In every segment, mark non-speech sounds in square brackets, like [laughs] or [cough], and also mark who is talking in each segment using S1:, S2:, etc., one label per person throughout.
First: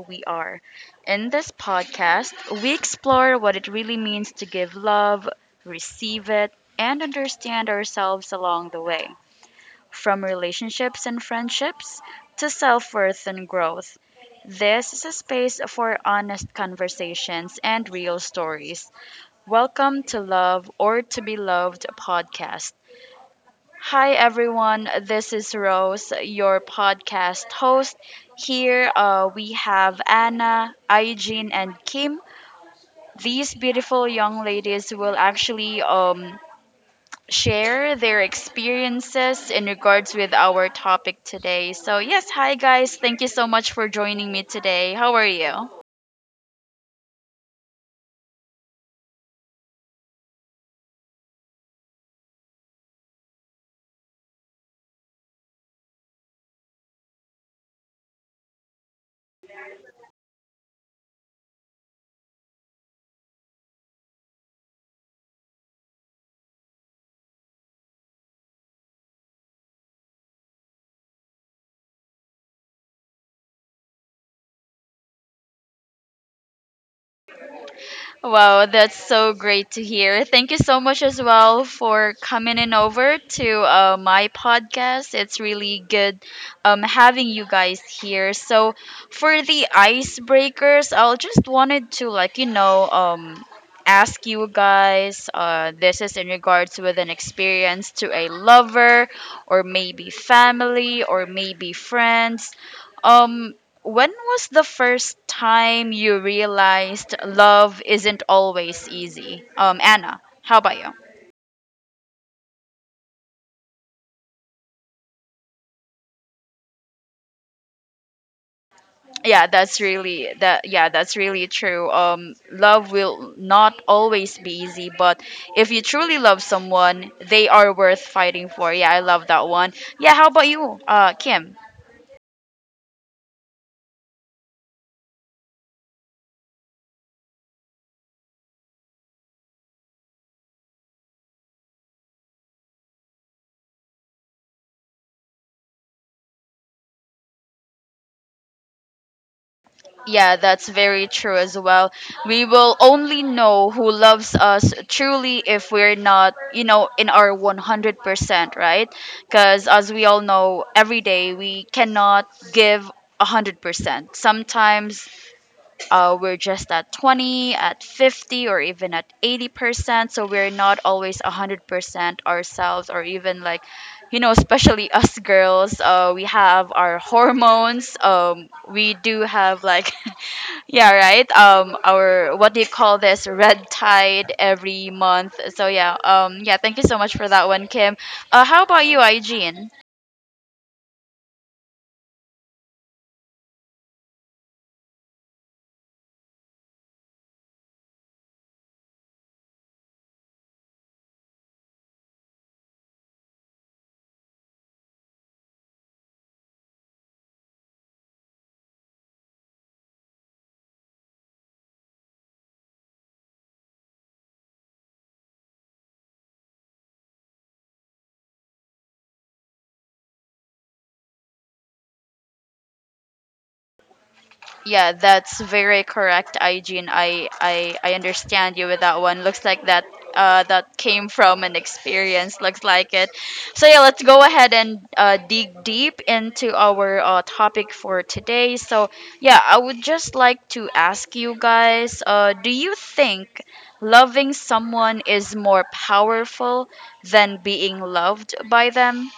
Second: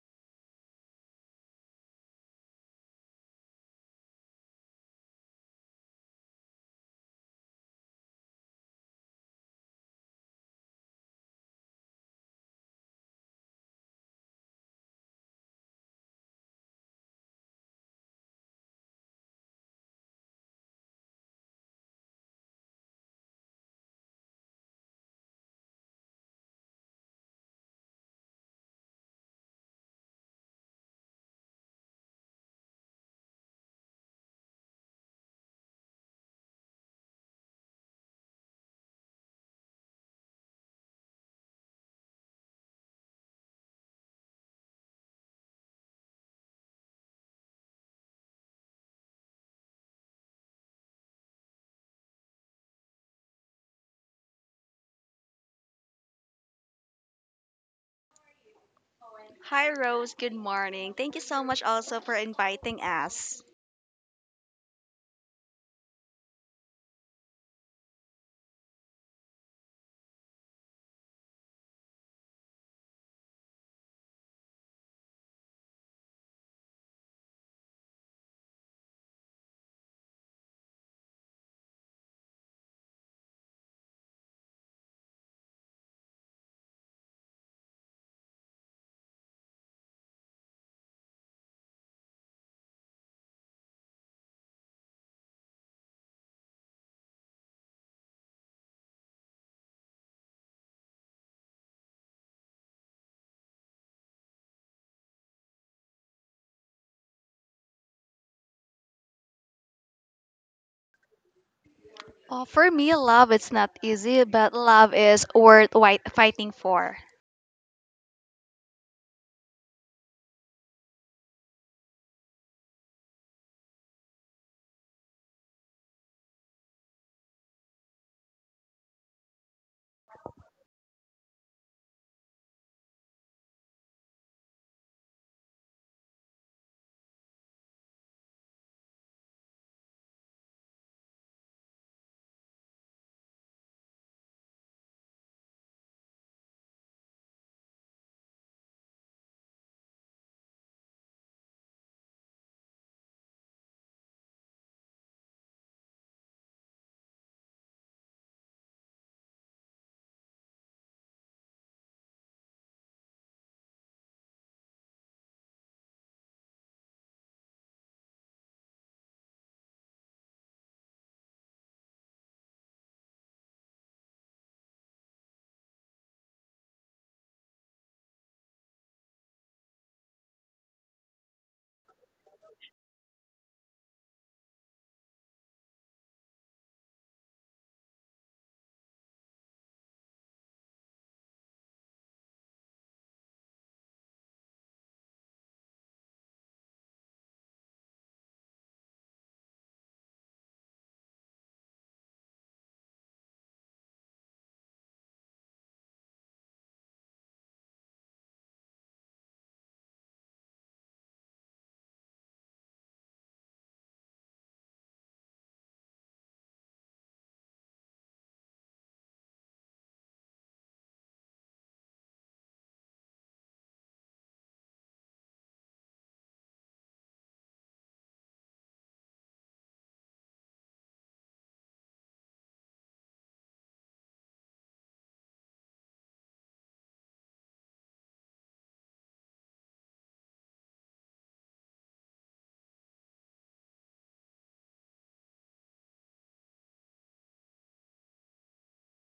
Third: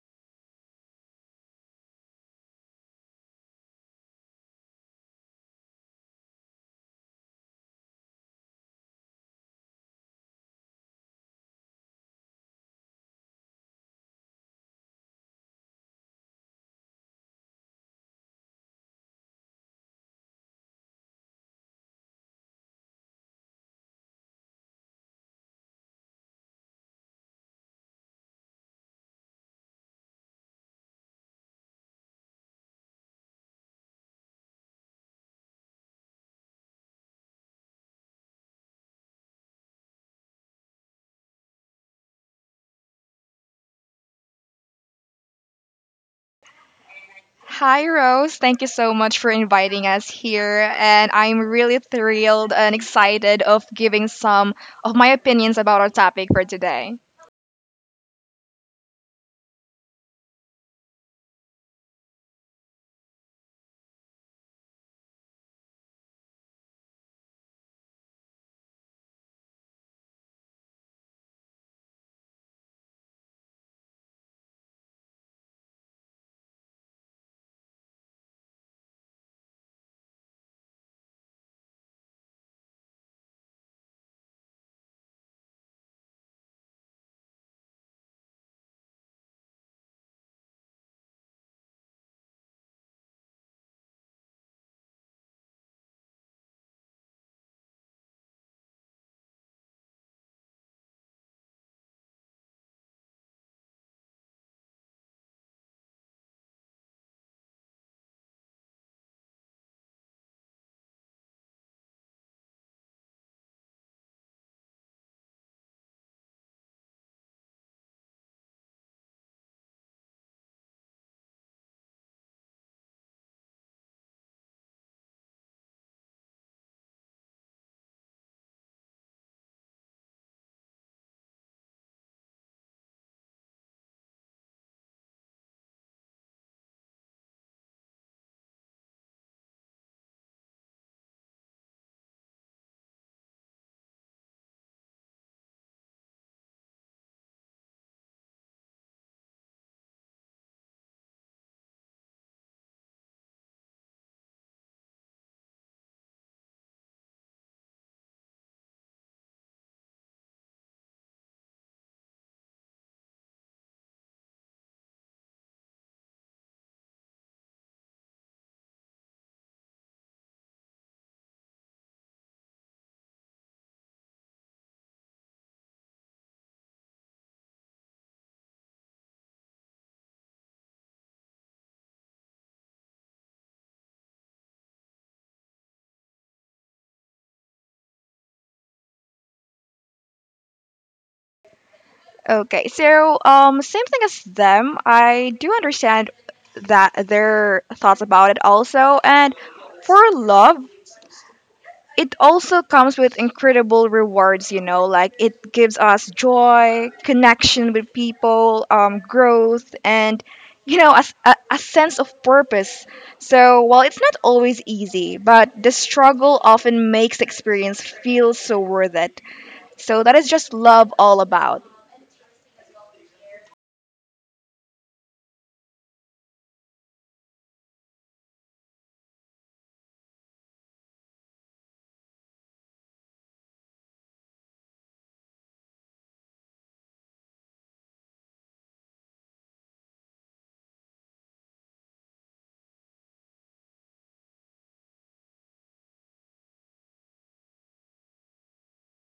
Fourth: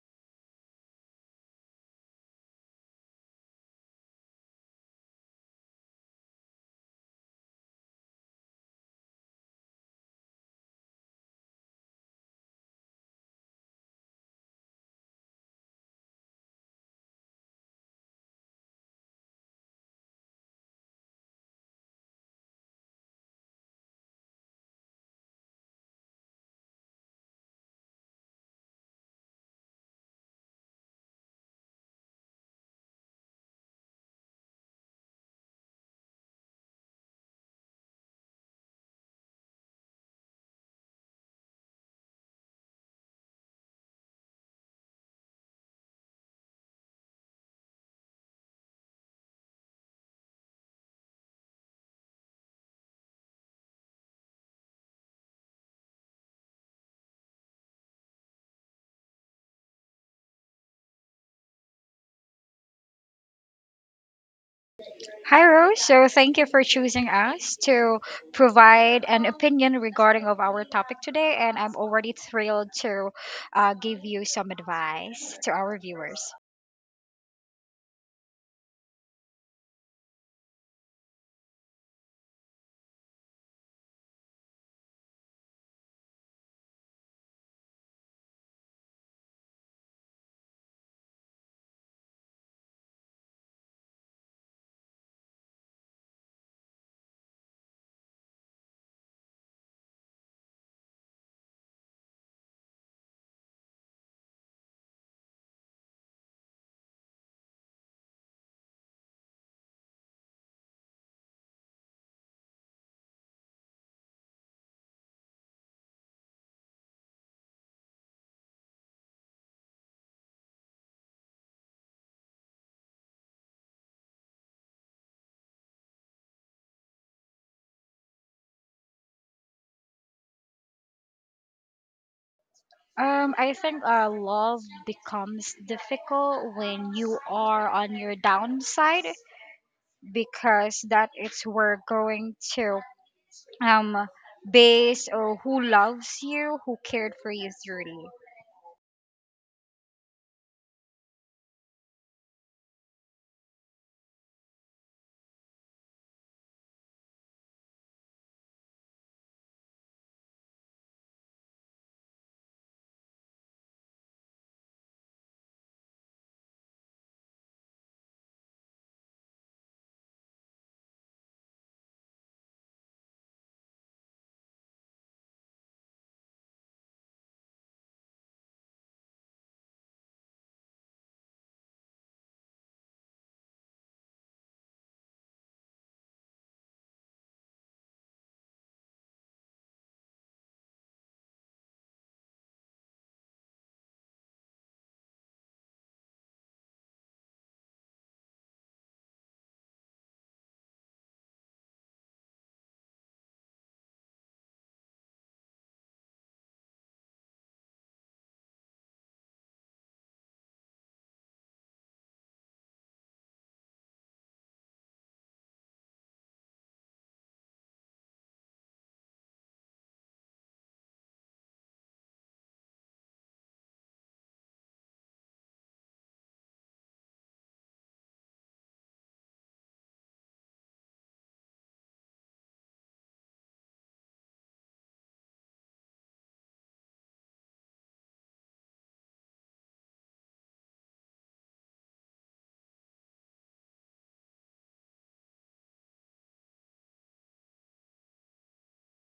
S1: we are. In this podcast, we explore what it really means to give love, receive it, and understand ourselves along the way. From relationships and friendships to self worth and growth. This is a space for honest conversations and real stories. Welcome to Love or to Be Loved podcast. Hi, everyone. This is Rose, your podcast host. Here we have Anna, Aijin, and Kim. These beautiful young ladies will actually share their experiences in regards with our topic today. So, yes, hi, guys. Thank you so much for joining me today. How are you?
S2: Hi, Rose. Thank you so much for inviting us here. And I'm really thrilled and excited of giving some of my opinions about our topic for today.
S3: Hi, Rose. Good morning. Thank you so much also for inviting us.
S4: Hi Rose, so thank you for choosing us to provide an opinion regarding of our topic today, and I'm already thrilled to give you some advice to our viewers.
S1: Wow, that's so great to hear. Thank you so much as well for coming in over to my podcast. It's really good having you guys here. So, for the icebreakers, I'll just wanted to like ask you guys. This is in regards with an experience to a lover, or maybe family, or maybe friends. um, when was the first time you realized love isn't always easy? Anna, how about you?
S3: Oh, for me, love it's not easy, but love is worth white fighting for.
S1: Yeah, that's really that. Yeah, that's really true. Love will not always be easy, but if you truly love someone, they are worth fighting for. Yeah, I love that one. Yeah, how about you, Kim?
S4: I think love becomes difficult when you are on your downside, because that is where going to um, base or who loves you, who cared for you truly.
S1: Yeah, that's very true as well. We will only know who loves us truly if we're not, in our 100%, right? Because as we all know, every day we cannot give 100%. Sometimes we're just at 20, at 50, or even at 80%. So we're not always 100% ourselves, or even like, especially [laughs] us girls, we have our hormones. We do have like yeah, right. Our what do you call this? Red tide every month. So yeah. Yeah. Thank you so much for that one, Kim. How about you, Eugene?
S2: Same thing as them. I do understand that their thoughts about it also. And for love, it also comes with incredible rewards, you know, like it gives us joy, connection with people, growth, and you know a sense of purpose. So while it's not always easy, but the struggle often makes the experience feel so worth it. So that is just love all about.
S1: Yeah, that's very correct, Aijin. I understand you with that one. Looks like that came from an experience. Looks like it. So yeah, let's go ahead and dig deep into our topic for today. So yeah, I would just like to ask you guys, do you think loving someone is more powerful than being loved by them?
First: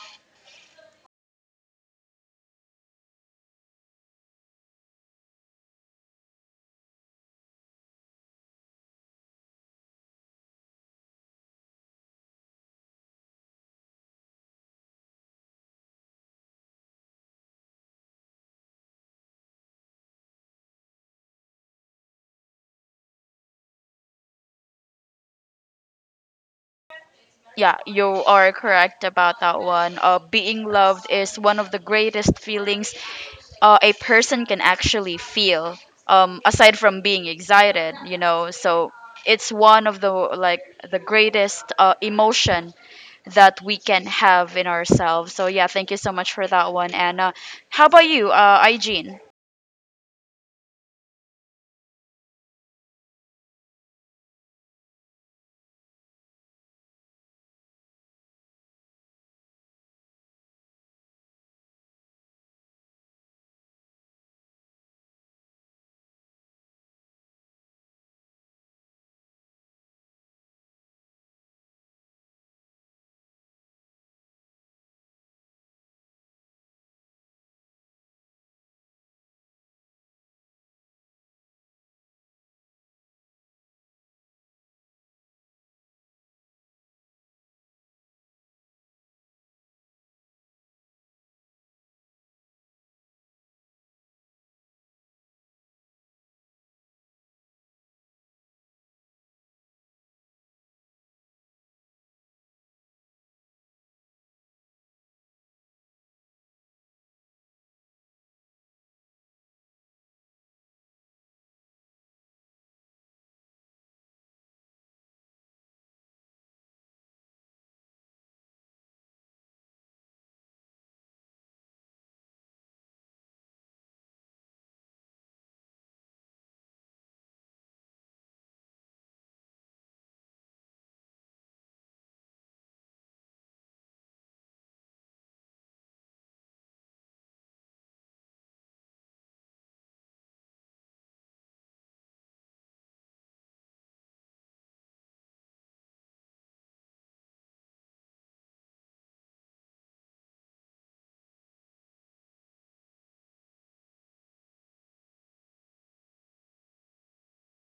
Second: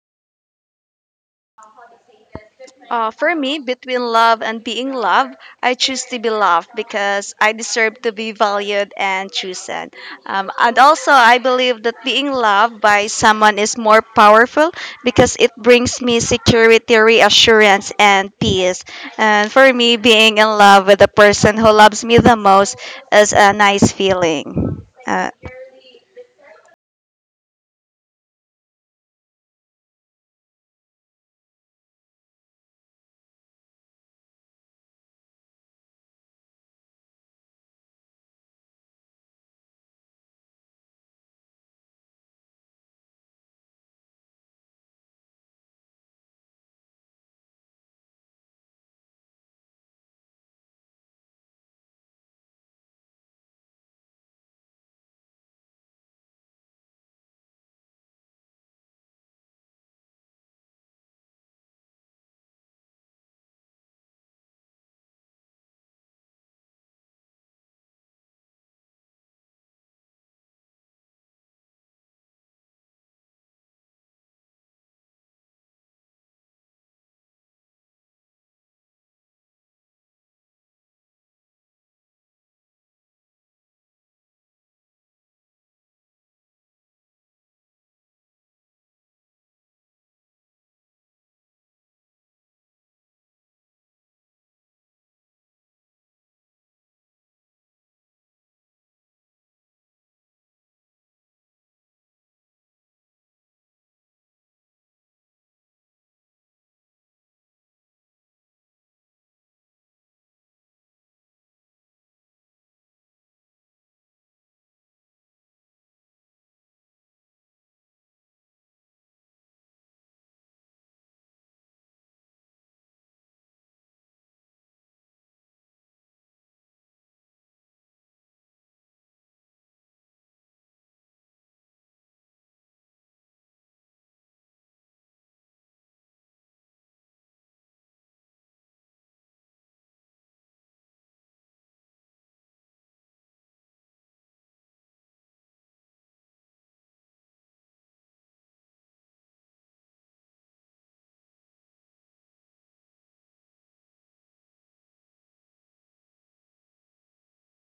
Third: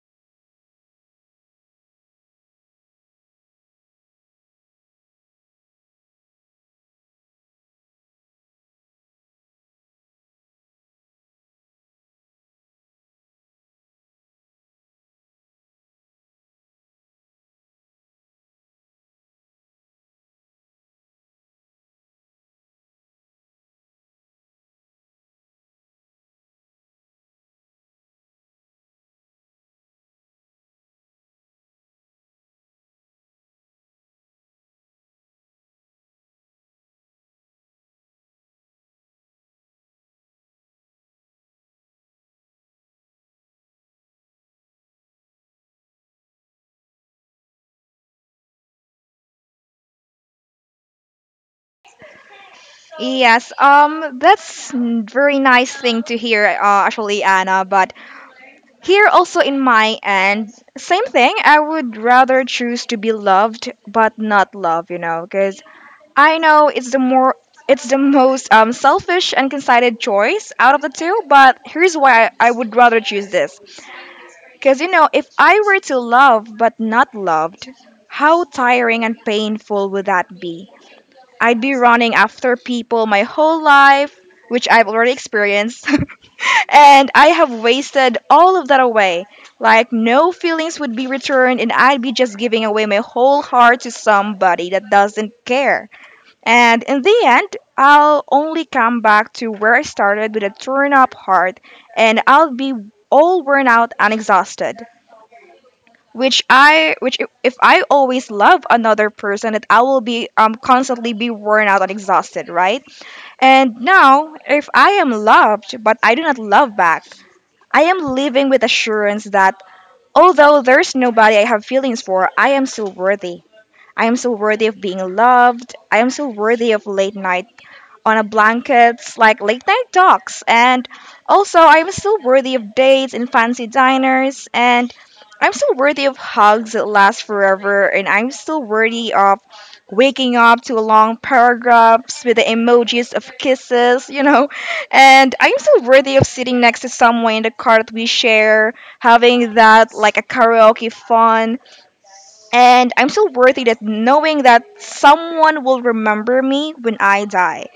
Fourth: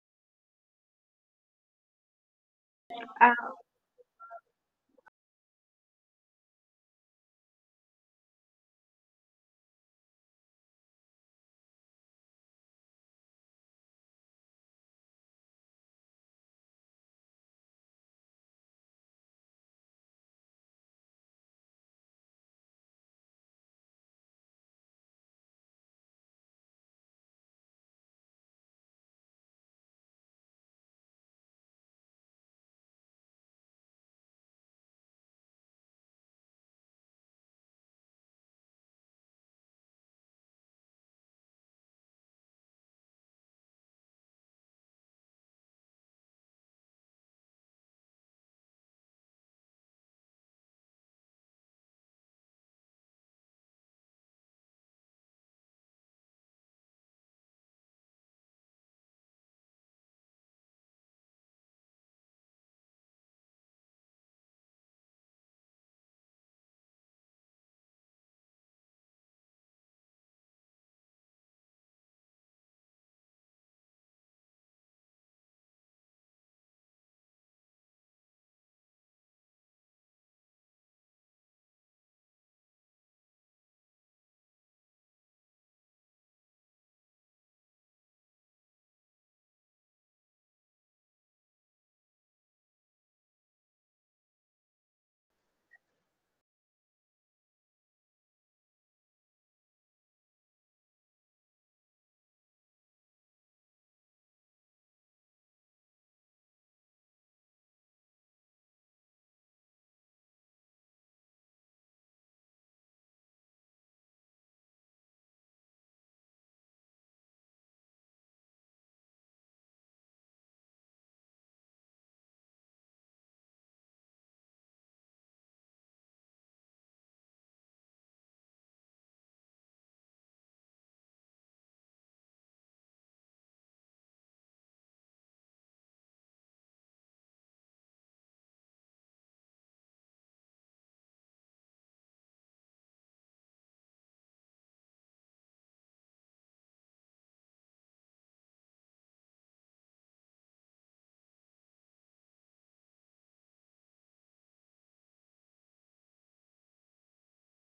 S3: For me, between love and being loved, I choose to be loved because I deserve to be valued and chosen. And also, I believe that being loved by someone is more powerful because it brings me security, reassurance, and peace. And for me, being in love with the person who loves me the most is a nice feeling.
S1: Yeah, you are correct about that one. Being loved is one of the greatest feelings a person can actually feel, aside from being excited. So it's one of the like the greatest emotion that we can have in ourselves. So yeah, thank you so much for that one, Anna. How about you, Igene?
S2: Yes, that's very nice thing to hear, actually, Anna. But here also in my end, same thing. I would rather choose to be loved but not loved, you know, because I know it's the more, it's the most selfish and considered choice out of the two, but here's why I would rather choose this. Because you know, if I were to love but not loved, how tiring and painful would that be? I'd be running after people my whole life, which I've already experienced. [laughs] And I have wasted all of that away. Like, no feelings would be returned, and I'd be just giving away my whole heart to somebody that doesn't care. And in the end, I'll only come back to where I started with a torn up heart, and I'll be all worn out and exhausted. If I always love another person, that I will be constantly be worn out and exhausted, right? And now, if I am loved but I do not love back, I am living with assurance that although there's nobody I have feelings for, I am still worthy. I am still worthy of being loved. I am still worthy of late night on a blankets, like late night talks, and also I'm still worthy of dates in fancy diners, and I'm still worthy of hugs that last forever, and I'm still worthy of waking up to long paragraphs with the emojis of kisses, you know, and I'm still worthy of sitting next to someone in the car that we share, having that like a karaoke fun, and I'm still worthy that knowing that someone will remember me when I die,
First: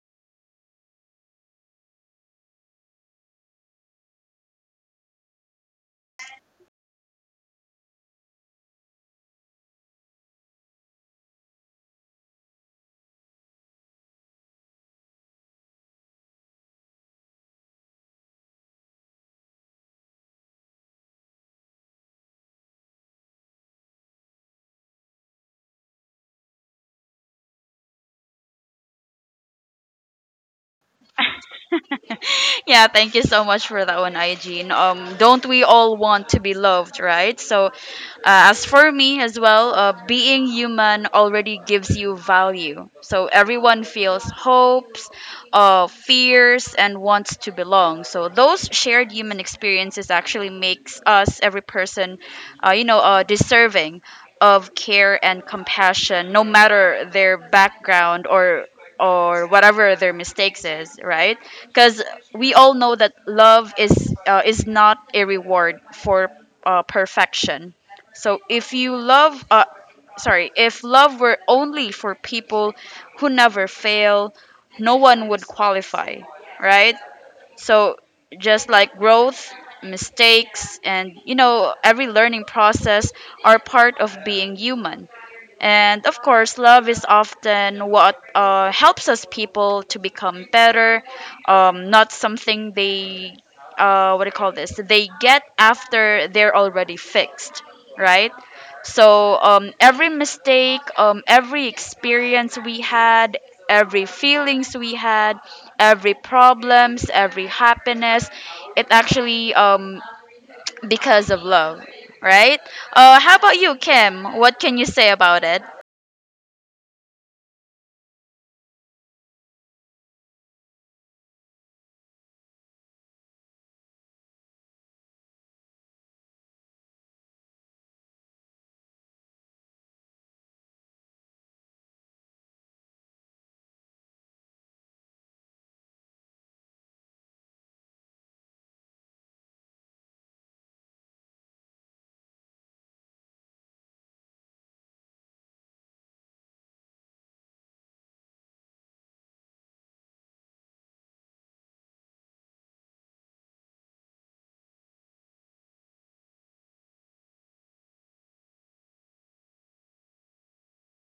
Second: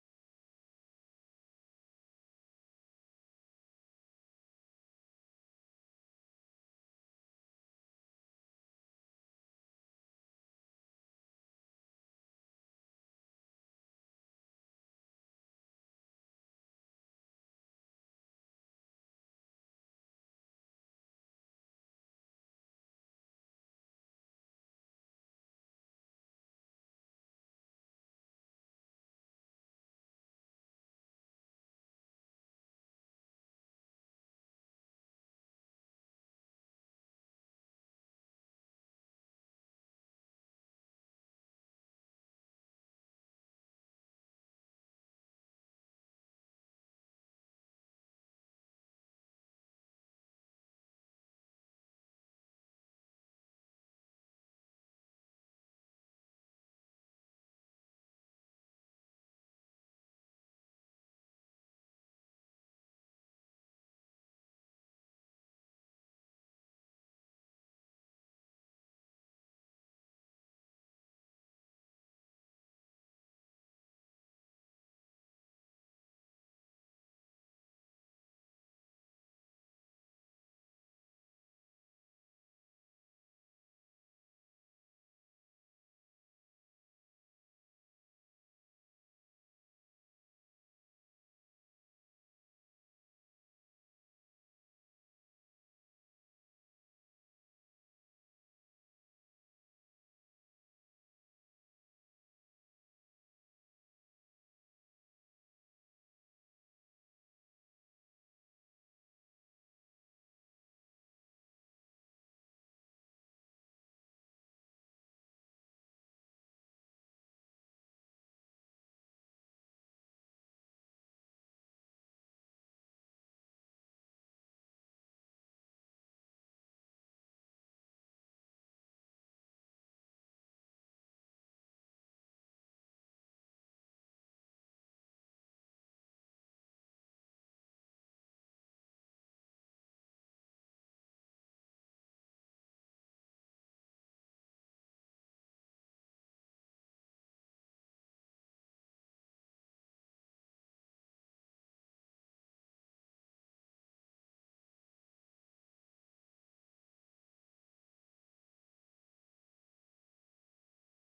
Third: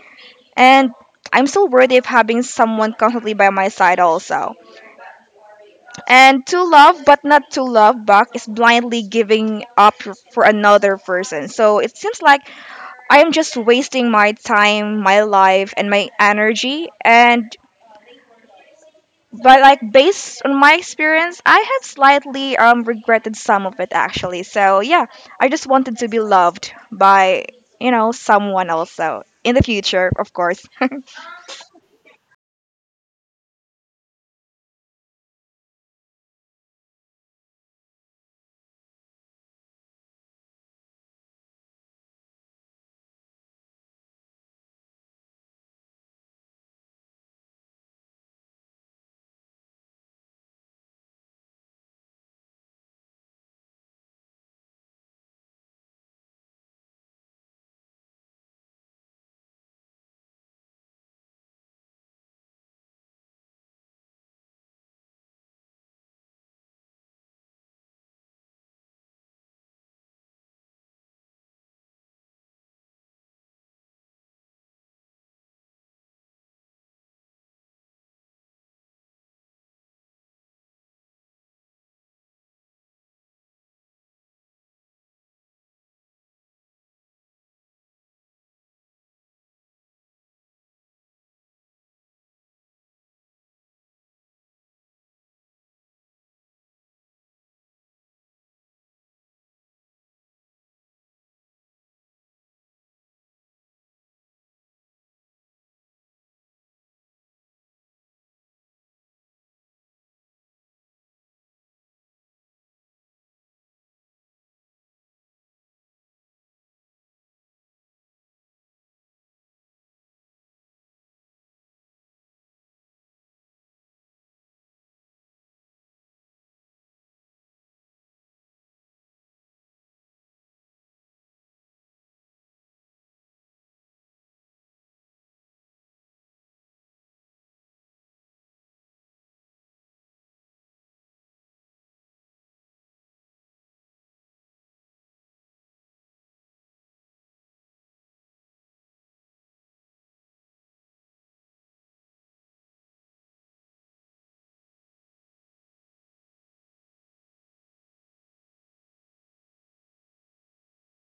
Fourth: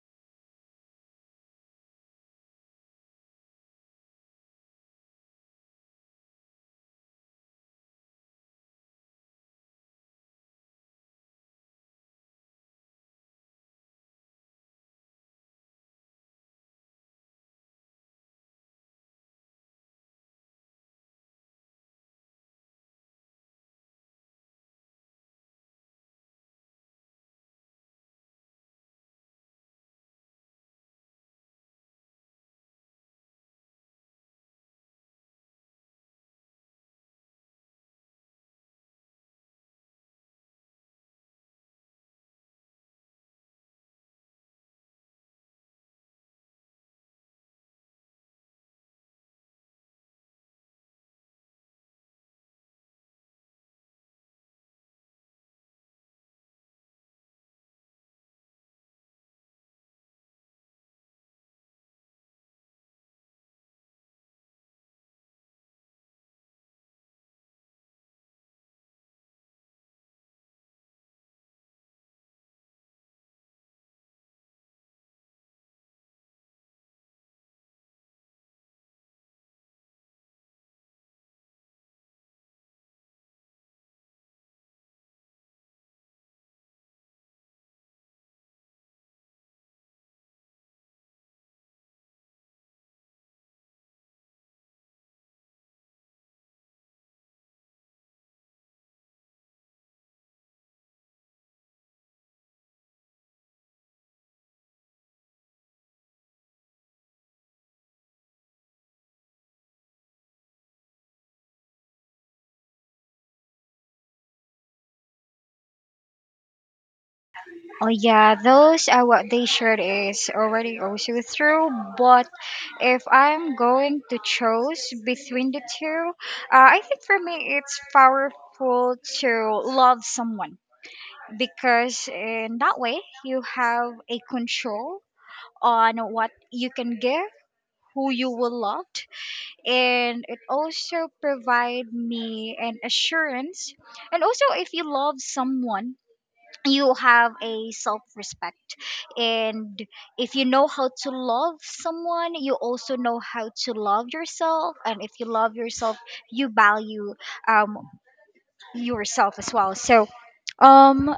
S2: and I'm still worthy of having someone constantly by my side also. And to love but not to love back is blindly giving up for another person. So it seems like I am just wasting my time, my life, and my energy. And but like based on my experience, I have slightly regretted some of it actually. So yeah, I just wanted to be loved by, you know, someone also in the future, of course.
S1: Yeah, thank you so much for that one, Eugene. Don't we all want to be loved, right? So, as for me as well, being human already gives you value. So everyone feels hopes, fears, and wants to belong. So those shared human experiences actually makes us every person, deserving of care and compassion, no matter their background or whatever their mistakes is, right? Because we all know that love is not a reward for perfection. So if love were only for people who never fail, no one would qualify, right? So just like growth, mistakes, and every learning process are part of being human. And of course, love is often what helps us people to become better, not something what do you call this, they get after they're already fixed, right? So every mistake, every experience we had, every feelings we had, every problems, every happiness, it actually because of love, right? How about you, Kim? What can you say about it?
S4: Oh yeah, those are what they shared is already also true. But if I'm going to choose between the two, I think for me it's powerful to love someone, because in that way you have a control on what you can give, who you will love, and it also provide me an assurance. And also, if you love someone you have a self respect, and if you know how to love someone you also know how to love yourself, and if you love yourself you value um yourself as well. so um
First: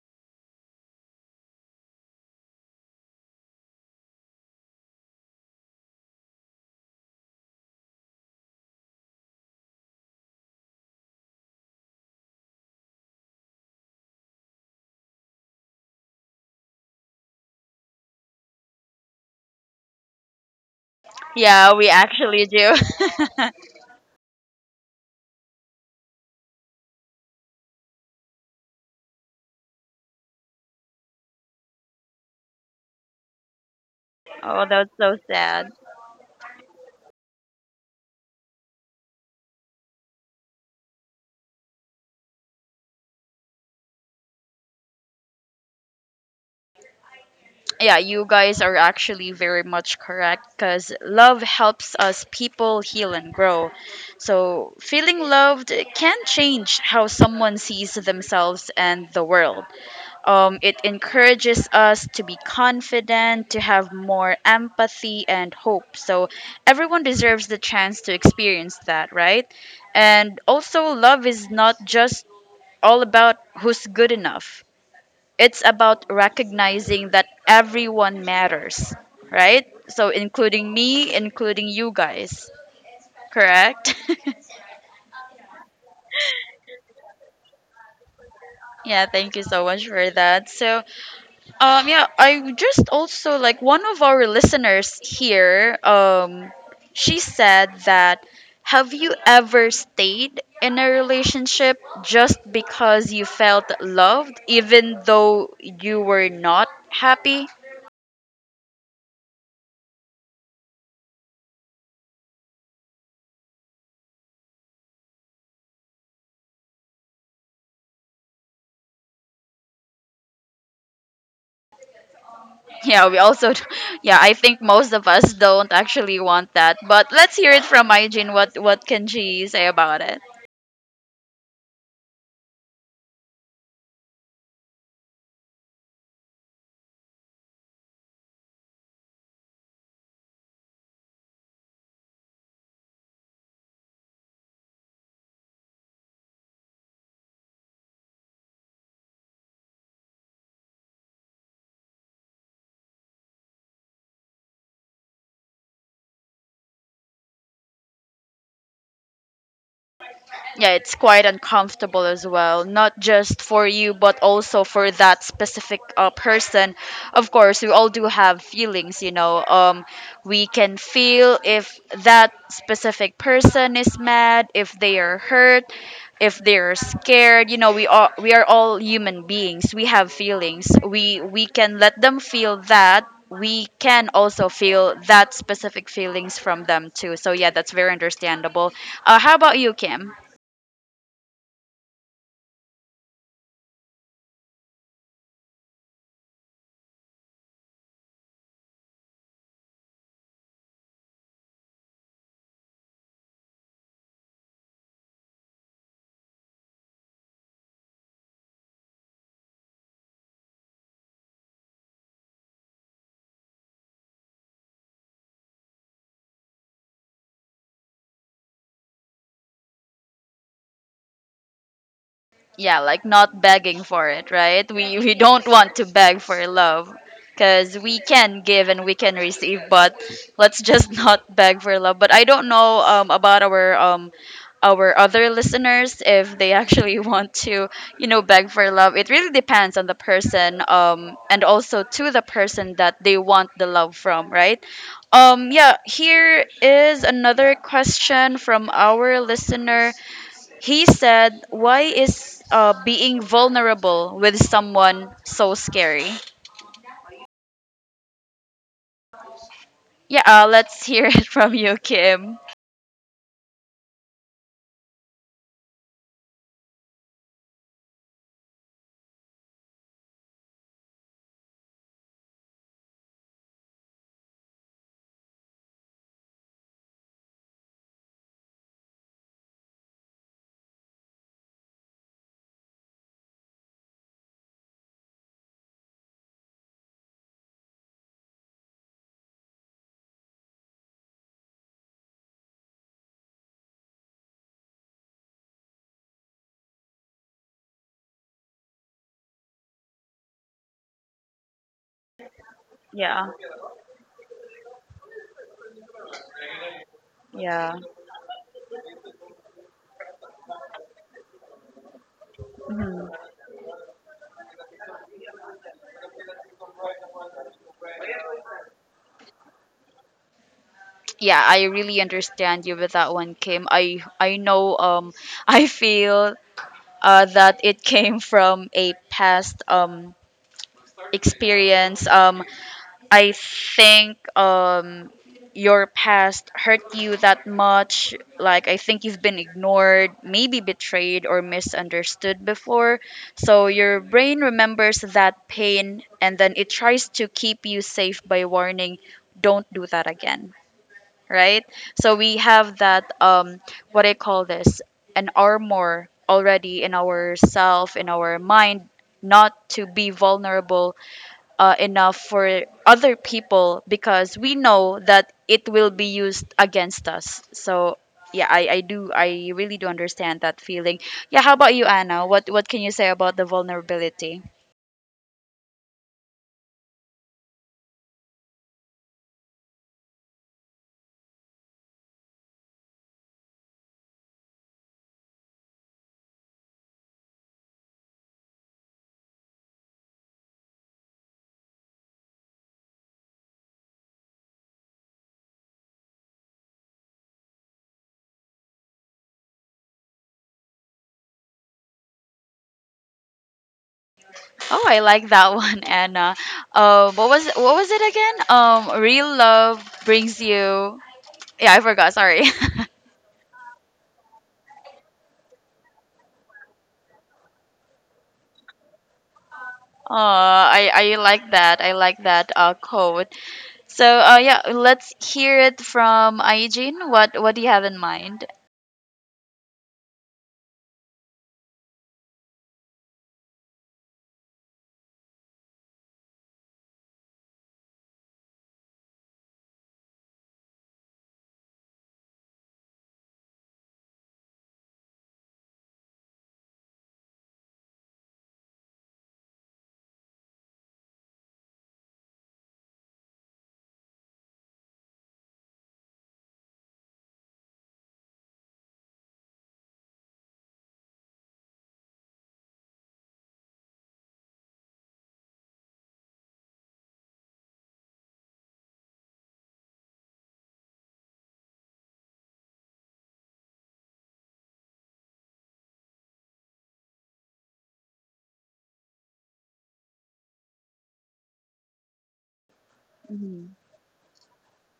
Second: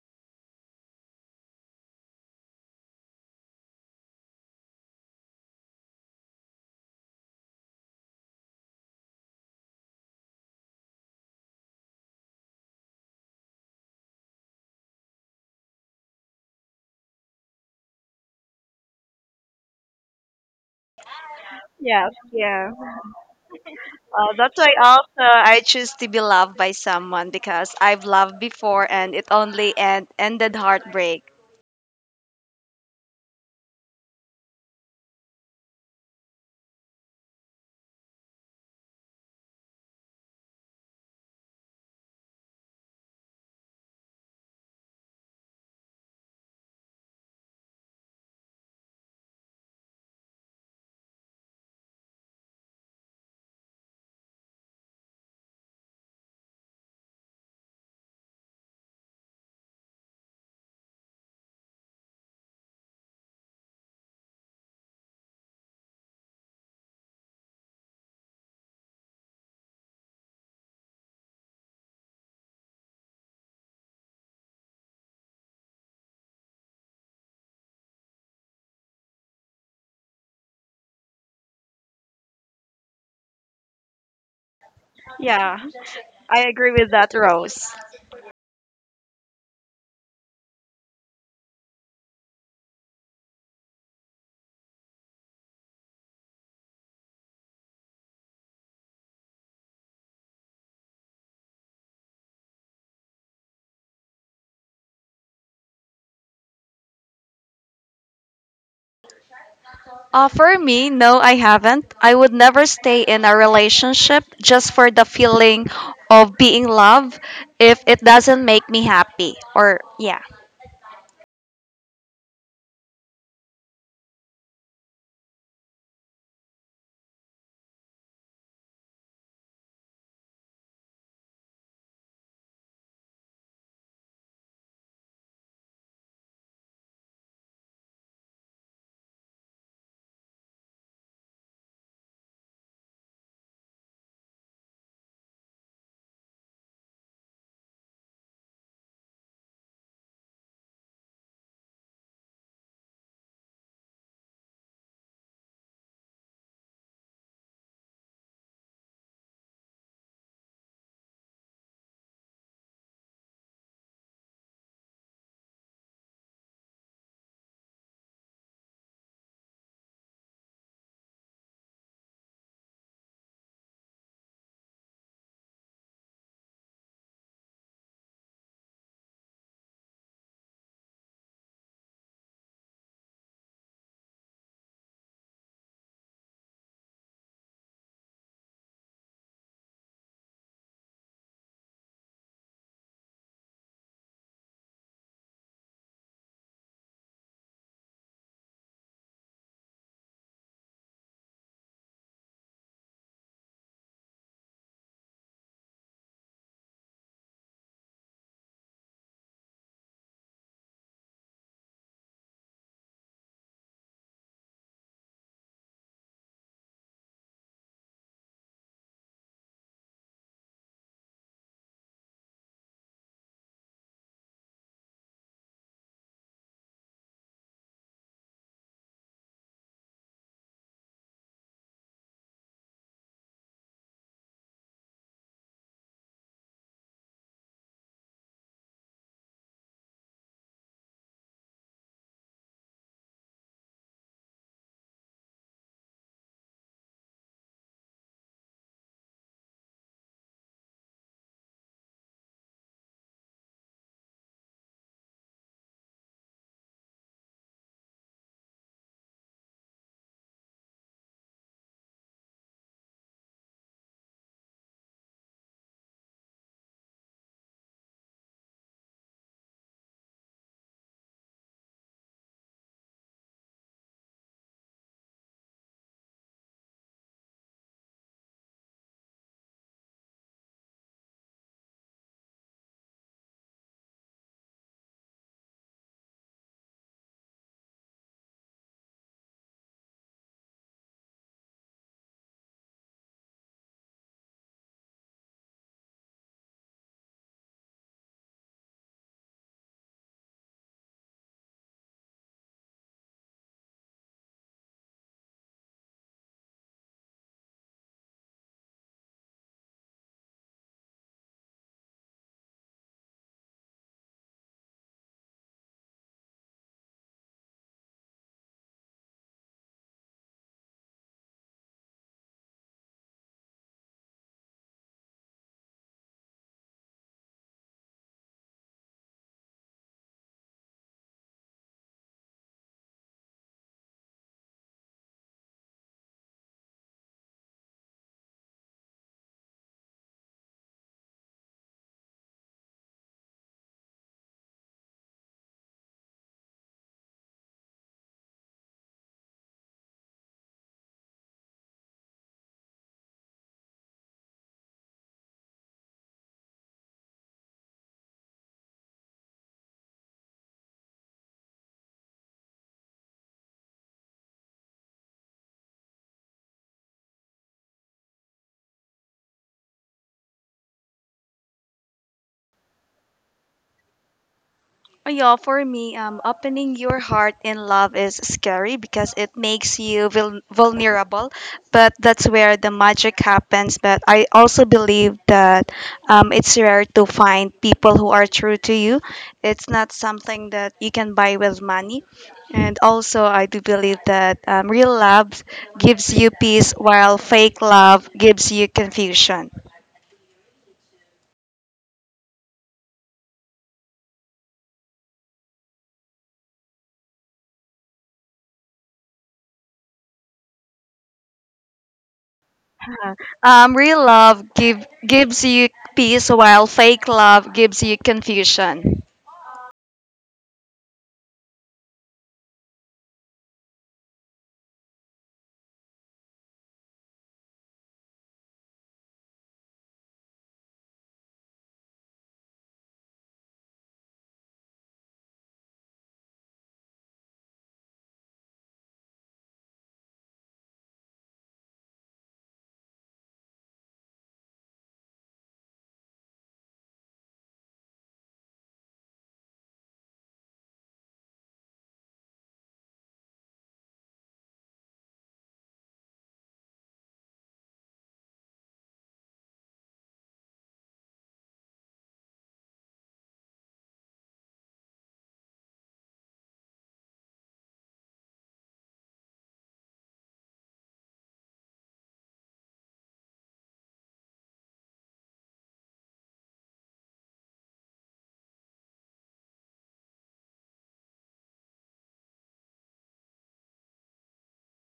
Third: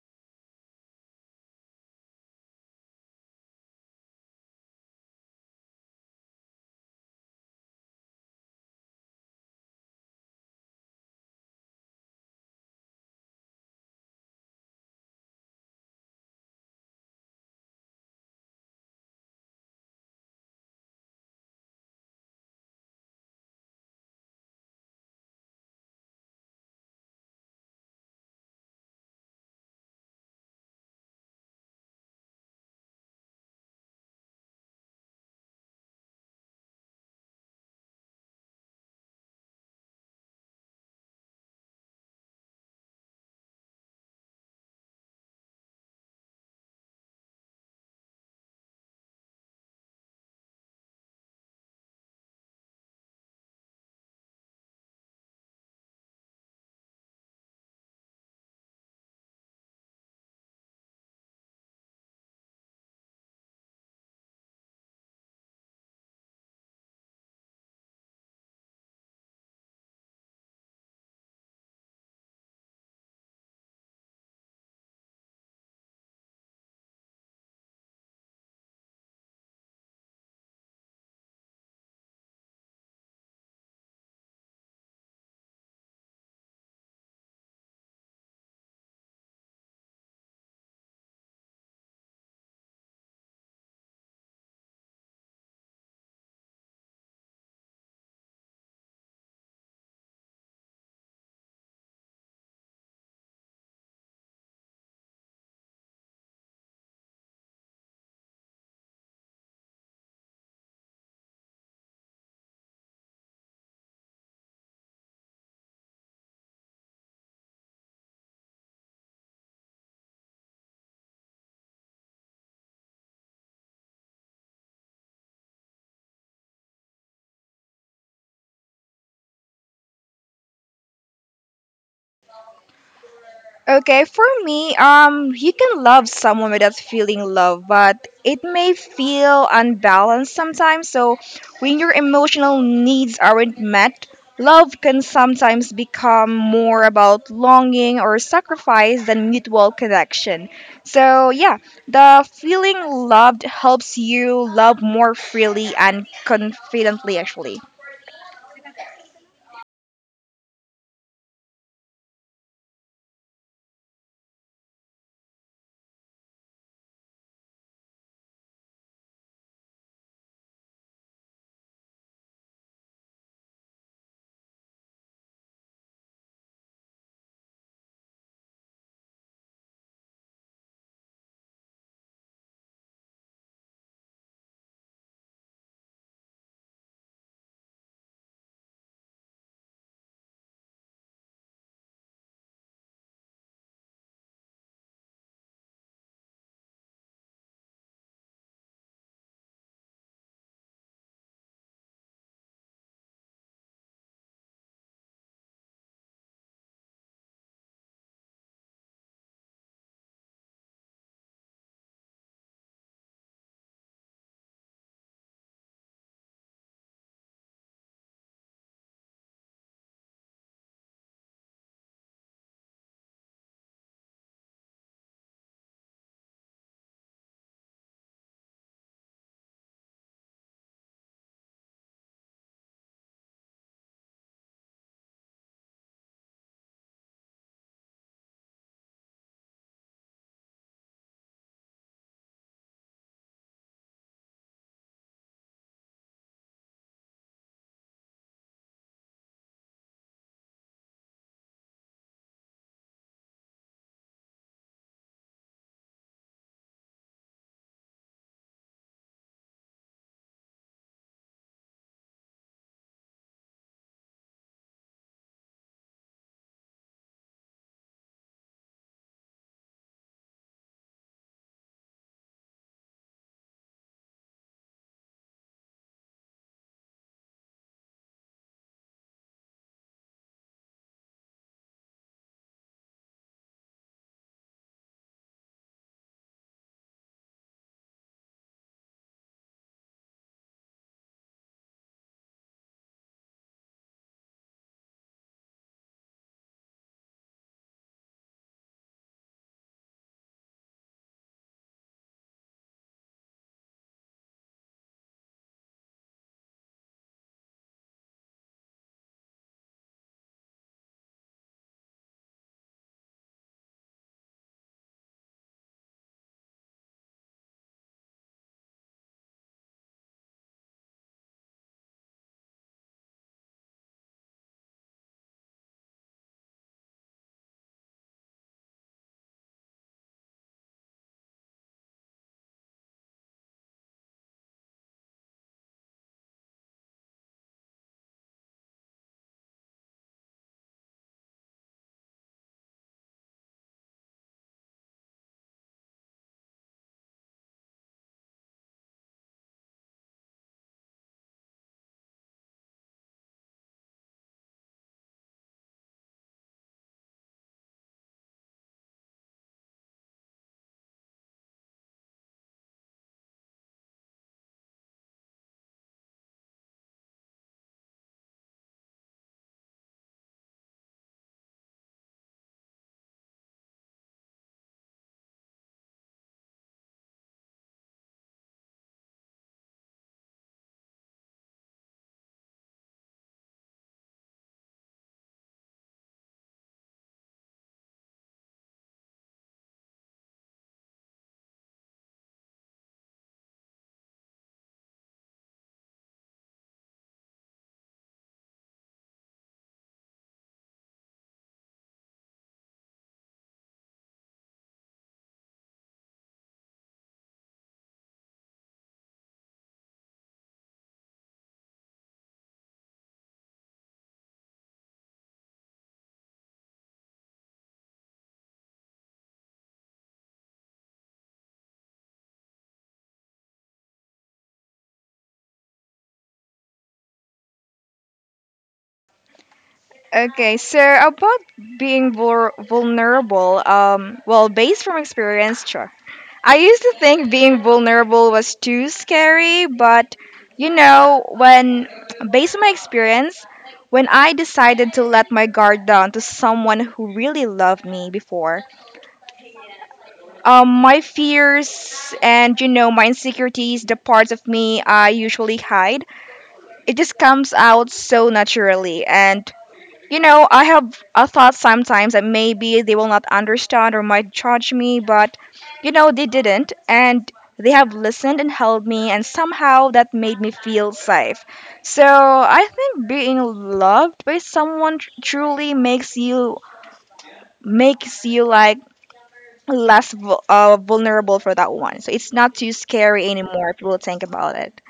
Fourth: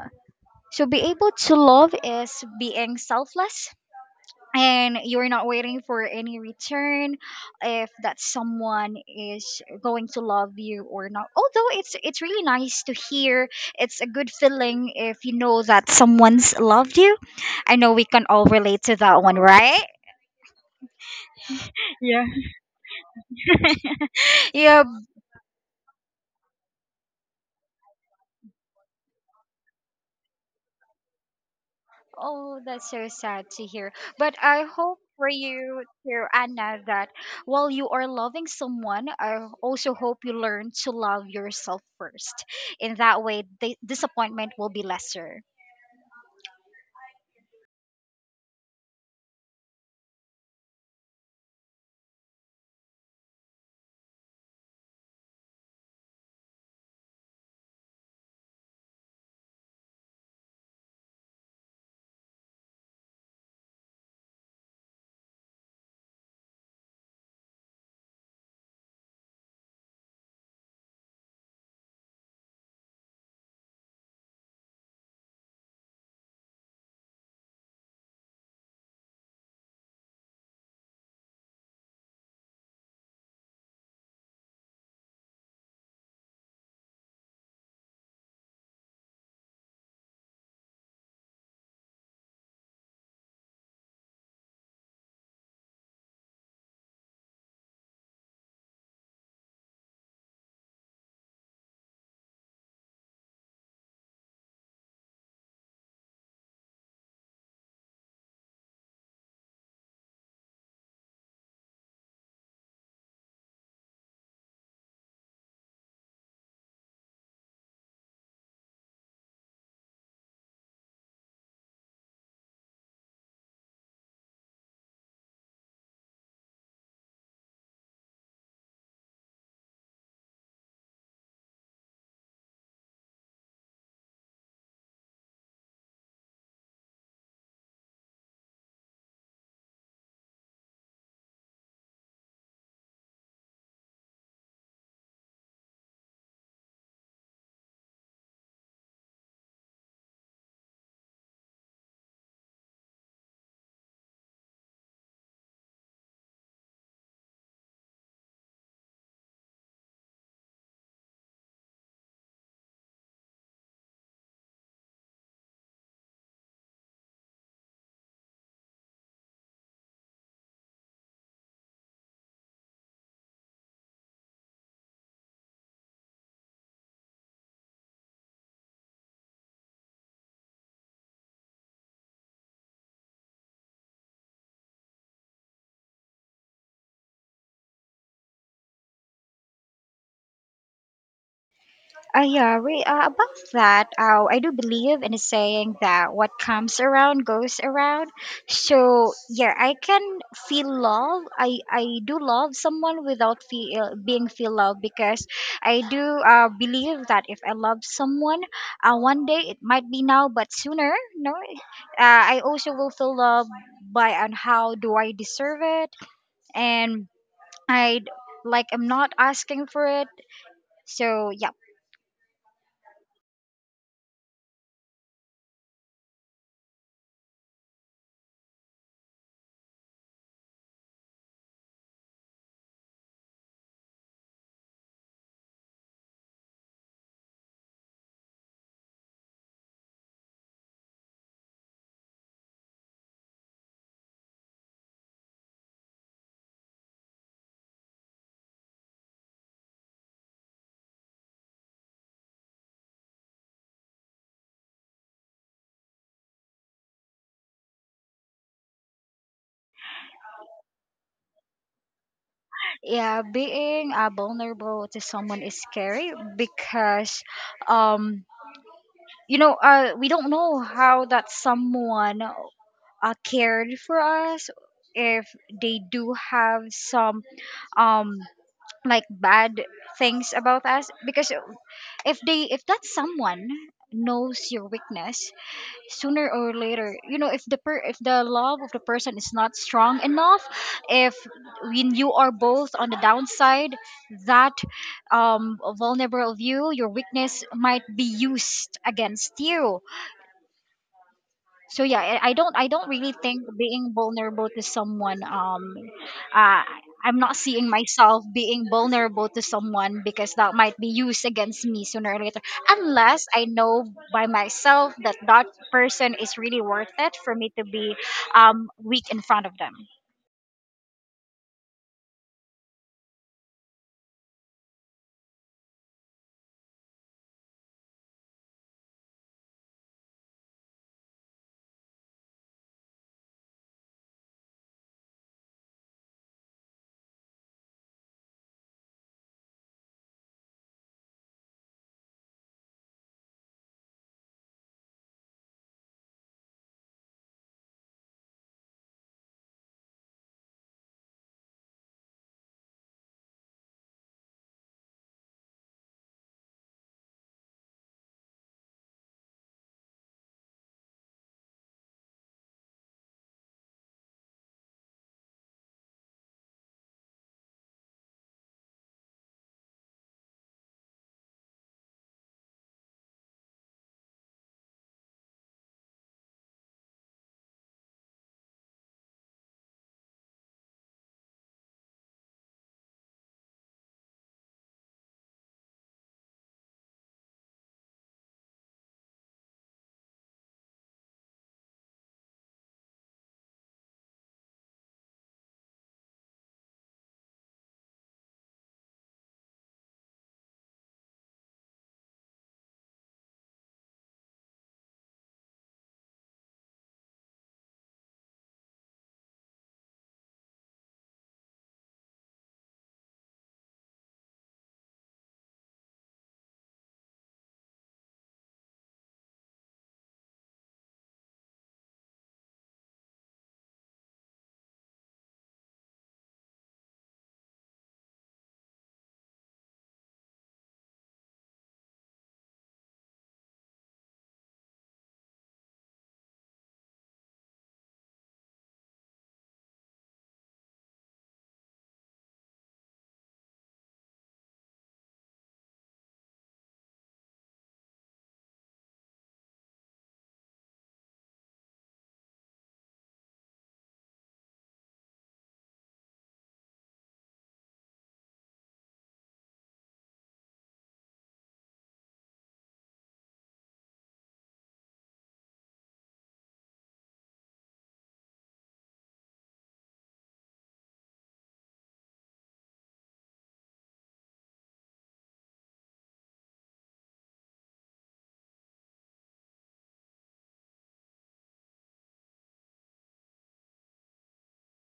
S4: so be able to love is being selfless, and you're not waiting for any return if that someone is going to love you or not. Although it's really nice to hear, it's a good feeling if you know that someone's loved you. I know we can all relate to that one, right?
S1: Yeah, we
S3: Yeah.
S4: Yeah,
S1: actually
S3: yes.
S1: do. [laughs]
S3: That's why
S4: yeah.
S3: also I choose to be loved by someone because I've loved before and it only ended heartbreak.
S4: Oh, that's so sad to hear. But
S1: Oh,
S4: I
S1: that's
S4: hope
S1: so
S4: for
S1: sad.
S4: you, dear Anna, that while you are loving someone, I also hope you learn to love yourself first. In that way, the disappointment will be lesser.
S1: Yeah, you guys are actually very much correct because love helps us people heal and grow. So, feeling loved can change how someone sees themselves and the world. It encourages us to be confident, to have more empathy and hope. So, everyone deserves the chance to experience that, right? And also, love is not just all about who's good enough. It's about recognizing that everyone matters, right? So, including me, including you guys, correct? [laughs]
S3: Yeah, I agree with that, Rose.
S1: Yeah, thank you so much for that. So, yeah, I just also like one of our listeners here, she said that have you ever stayed in a relationship just because you felt loved, even though you were not happy?
S3: For me, no, I haven't. I would never stay in a relationship just for the feeling of being loved if it doesn't make me happy. Or, yeah.
S1: Yeah, we also, [laughs] yeah, I think most of us don't actually want that. But let's hear it from Hygiene. What can she say about?
S2: Okay, for me, you can love someone without feeling love, but it may feel unbalanced sometimes. So, when your emotional needs aren't met, love can sometimes become more about longing or sacrifice than mutual connection. So, yeah, the feeling loved helps you love more freely and confidently, actually.
S1: Yeah, it's quite uncomfortable as well, not just for you but also for that specific person. Of course, we all do have feelings, we can feel if that specific person is mad, if they are hurt, if they're scared. You know, we are all human beings. We have feelings. We can let them feel that. We can also feel that specific feelings from them too. So yeah, that's very understandable. How about you, Kim?
S4: About that, I do believe in a saying that what comes around goes around. So yeah, I can feel love. I do love someone without feel being feel love, because I do believe that if I love someone, one day it might be now, but sooner, no, I also will feel love by on how do I deserve it, and I, like, I'm not asking for it. So yeah.
S1: Yeah, like not begging for it, right? We don't want to beg for love because we can give and we can receive. But let's just [laughs] not beg for love. But I don't know about our other listeners if they actually [laughs] want to beg for love. It really depends on the person. And also to the person that they want the love from, right? Yeah, here is another question from our listener. He said, why is being vulnerable with someone so scary? Yeah, let's hear [laughs] it from you, Kim.
S4: Yeah, being vulnerable to someone is scary, because um you know we don't know how that someone cared for us, if they do have some um like bad things about us. Because if they, if that someone knows your weakness, sooner or later, you know, if the per-, if the love of the person is not strong enough, if when you are both on the downside, that vulnerable of you, your weakness might be used against you. So yeah, I don't really
S1: Yeah,
S4: think being vulnerable to someone uh, I'm not
S1: yeah,
S4: seeing myself being vulnerable to someone, because that might be used against me sooner or later, unless I know by myself that that person is really worth it for me to be weak in front of them.
S1: yeah. I really understand you with that one, Kim. I know. [laughs] I feel that it came from a past experience. I think your past hurt you that much. Like I think you've been ignored, maybe betrayed or misunderstood before. So your brain remembers that pain and then it tries to keep you safe by warning, don't do that again. Right? So we have that what I call this an armor already in our self, in our mind, not to be vulnerable enough for other people because we know that it will be used against us. So yeah, I really do understand that feeling. Yeah, how about you, Anna? What can you say about the vulnerability?
S3: Oh, yeah, for me, opening your heart in love is scary because it makes you vulnerable, but that's where the magic happens. But I also believe that it's rare to find people who are true to you. It's not something that you can buy with money. And also, I do believe that real love gives you peace, while fake love gives you confusion.
S1: Oh, I like that [laughs] one, Anna. What was it again? Real love brings you. Yeah, I forgot. Sorry. [laughs]
S3: Real gives you peace, while fake love gives you confusion.
S1: I like that. I like that quote. So yeah, let's hear it from Aijin. What do you have in mind?
S2: Okay, so about being vulnerable, well, based from experience, sure. I used to think being vulnerable was too scary, but you know, when based on my experience, when I decided to let my guard down to someone who really loved me before, my fears and you know my insecurities, the parts of me I usually hide, it just comes out so naturally, and you know, I have a thought sometimes that maybe they will not understand or might judge me, but you know, they didn't, and they have listened and helped me, and somehow that made me feel safe. So I think being loved by someone truly makes you like less vulnerable for that one. So it's not too scary
S1: Mhm.
S2: anymore if you will think about it.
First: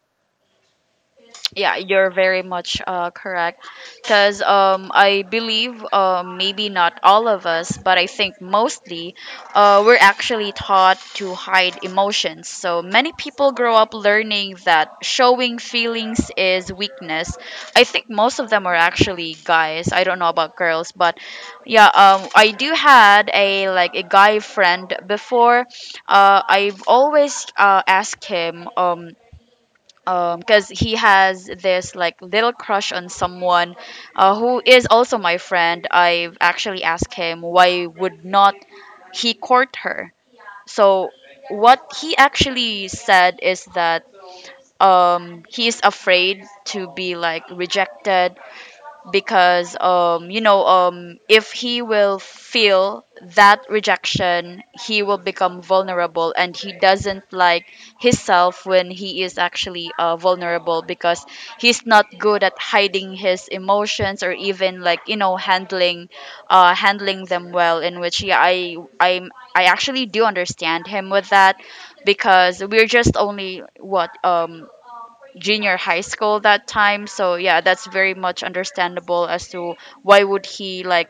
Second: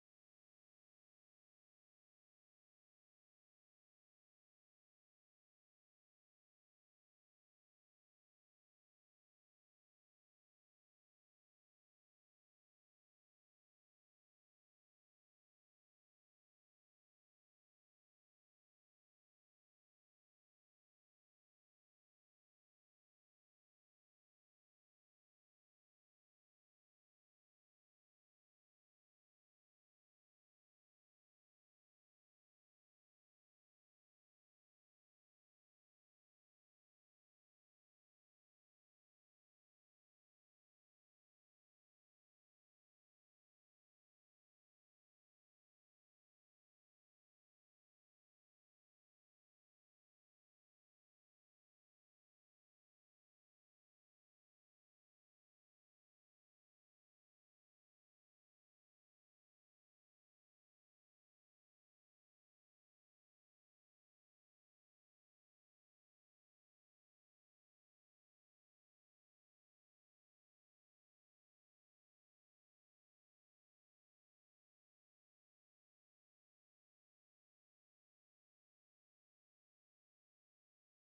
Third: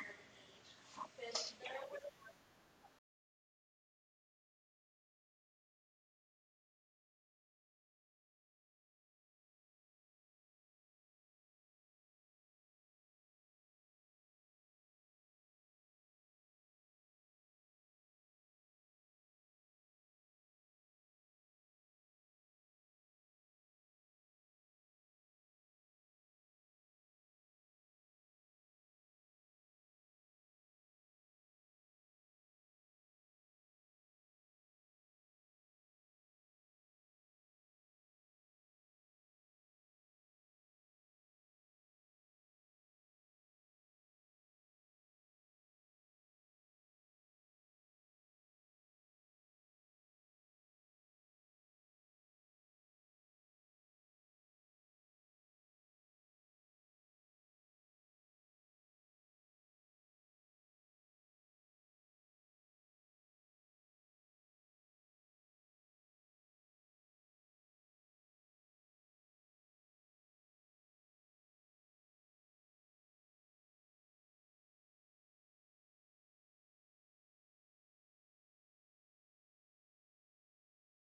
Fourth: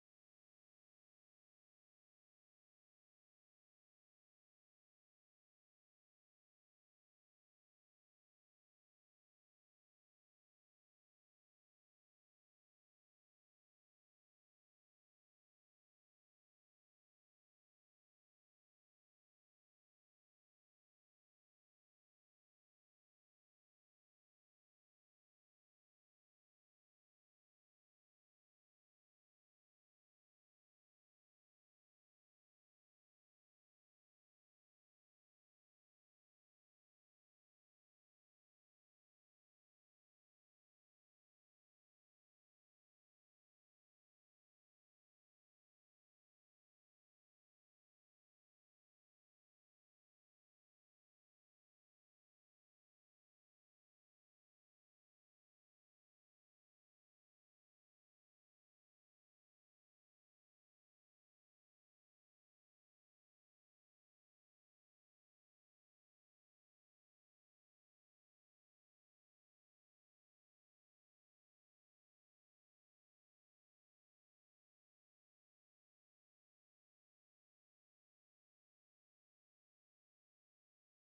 S1: Yeah, you're very much correct. Because I believe maybe not all of us, but I think mostly we're actually taught to hide emotions. So many people grow up learning that showing feelings is weakness. I think most of them are actually guys. I don't know about girls, but yeah, I do had a like a guy friend before. I've always asked him. Because he has this like little crush on someone who is also my friend. I've actually asked him why would not he court her. So what he actually said is that he is afraid to be like rejected because if he will feel that rejection, he will become vulnerable and he doesn't like himself when he is actually vulnerable because he's not good at hiding his emotions or even like handling handling them well, in which yeah, I actually do understand him with that because we're just only what junior high school that time. So yeah, that's very much understandable as to why would he like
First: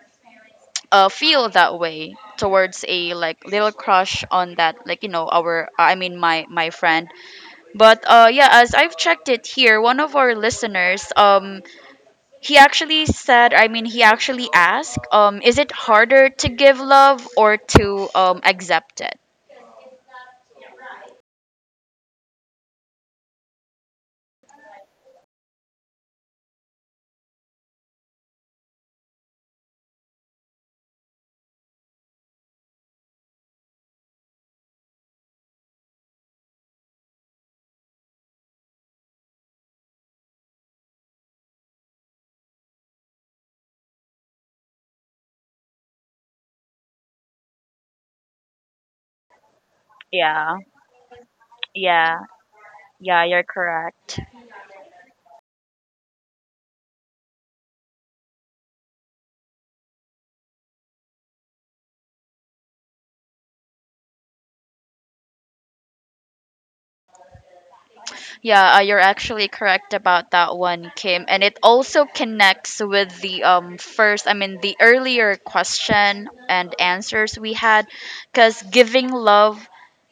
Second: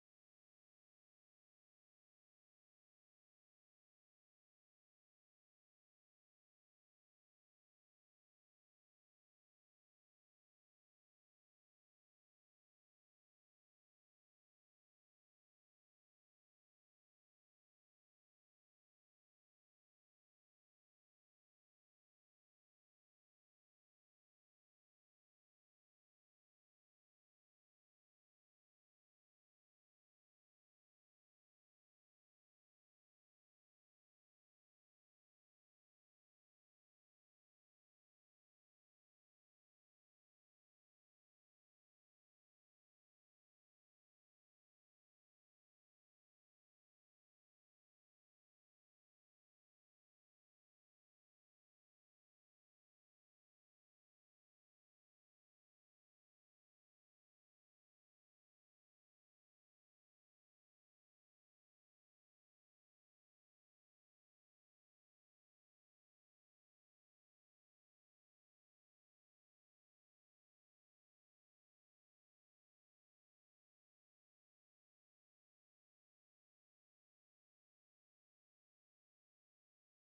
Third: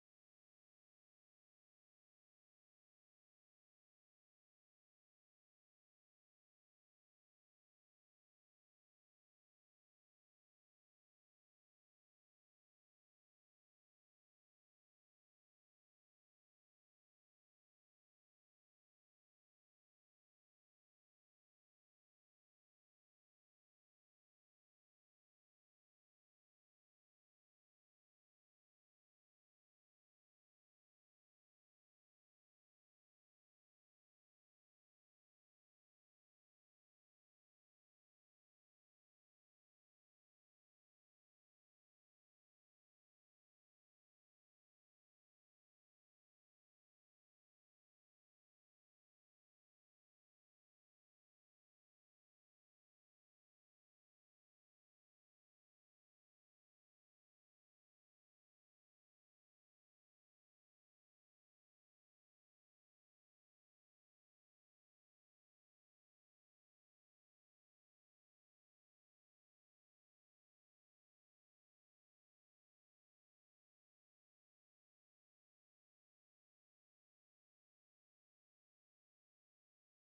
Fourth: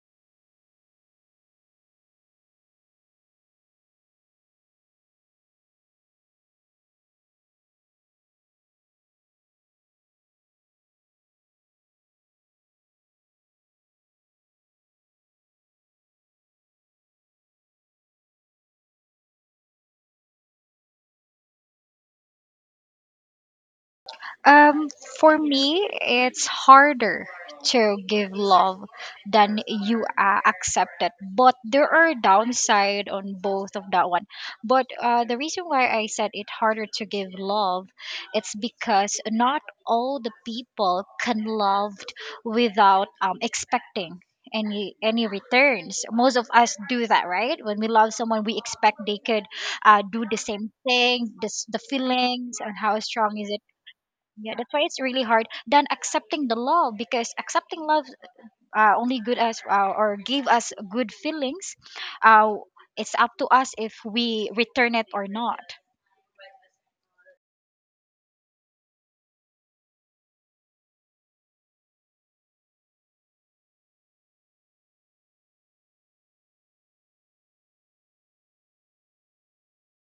S1: feel that way towards a like little crush on that like our I mean my friend. But yeah, as I've checked it here, one of our listeners he actually said, I mean he actually asked, is it harder to give love or to accept it?
S4: Um, for me, it's harder to give love than you accept it. But there are downside on both of that one. But the reason why I said it harder to give love, it's because not all the people can love without expecting any returns. Most of us do that, right? When we love someone we expect they could do the
S1: Yeah,
S4: same thing, this, the
S1: yeah,
S4: feelings and how
S1: yeah,
S4: strong
S1: you're
S4: is it.
S1: correct.
S4: Yeah, that's why it's really hard than accepting the love, because accepting love only good us, or give us good feelings. Uh, it's up to us if we return it or not.
S1: Yeah, you're actually correct about that one, Kim. And it also connects with the first, I mean, the earlier question and answers we had, because giving love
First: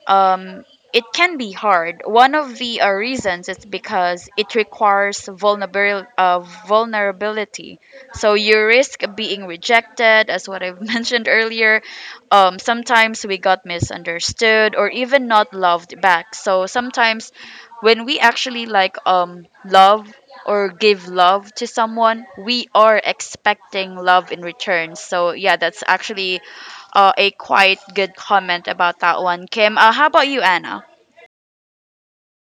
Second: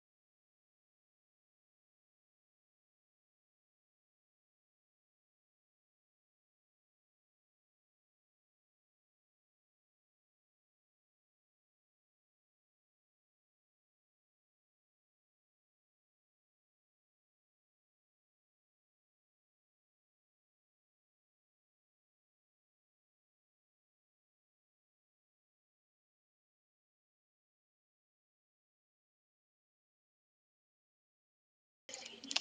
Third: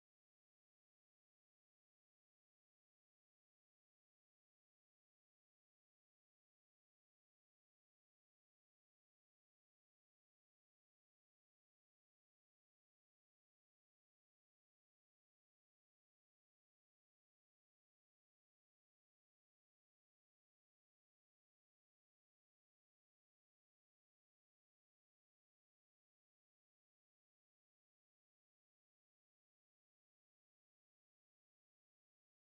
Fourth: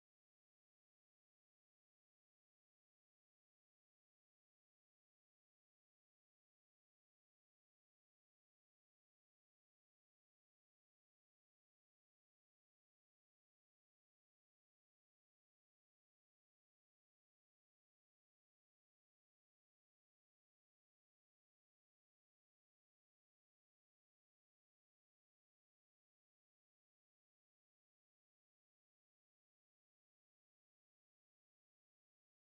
S1: um, it can be hard. One of the reasons is because it requires vulnerability. So you risk being rejected, as what I've [laughs] mentioned earlier. Sometimes we got misunderstood or even not loved back. So sometimes when we actually like love or give love to someone, we are expecting love in return. So yeah, that's actually a quite good comment about that one, Kim. How about you, Anna?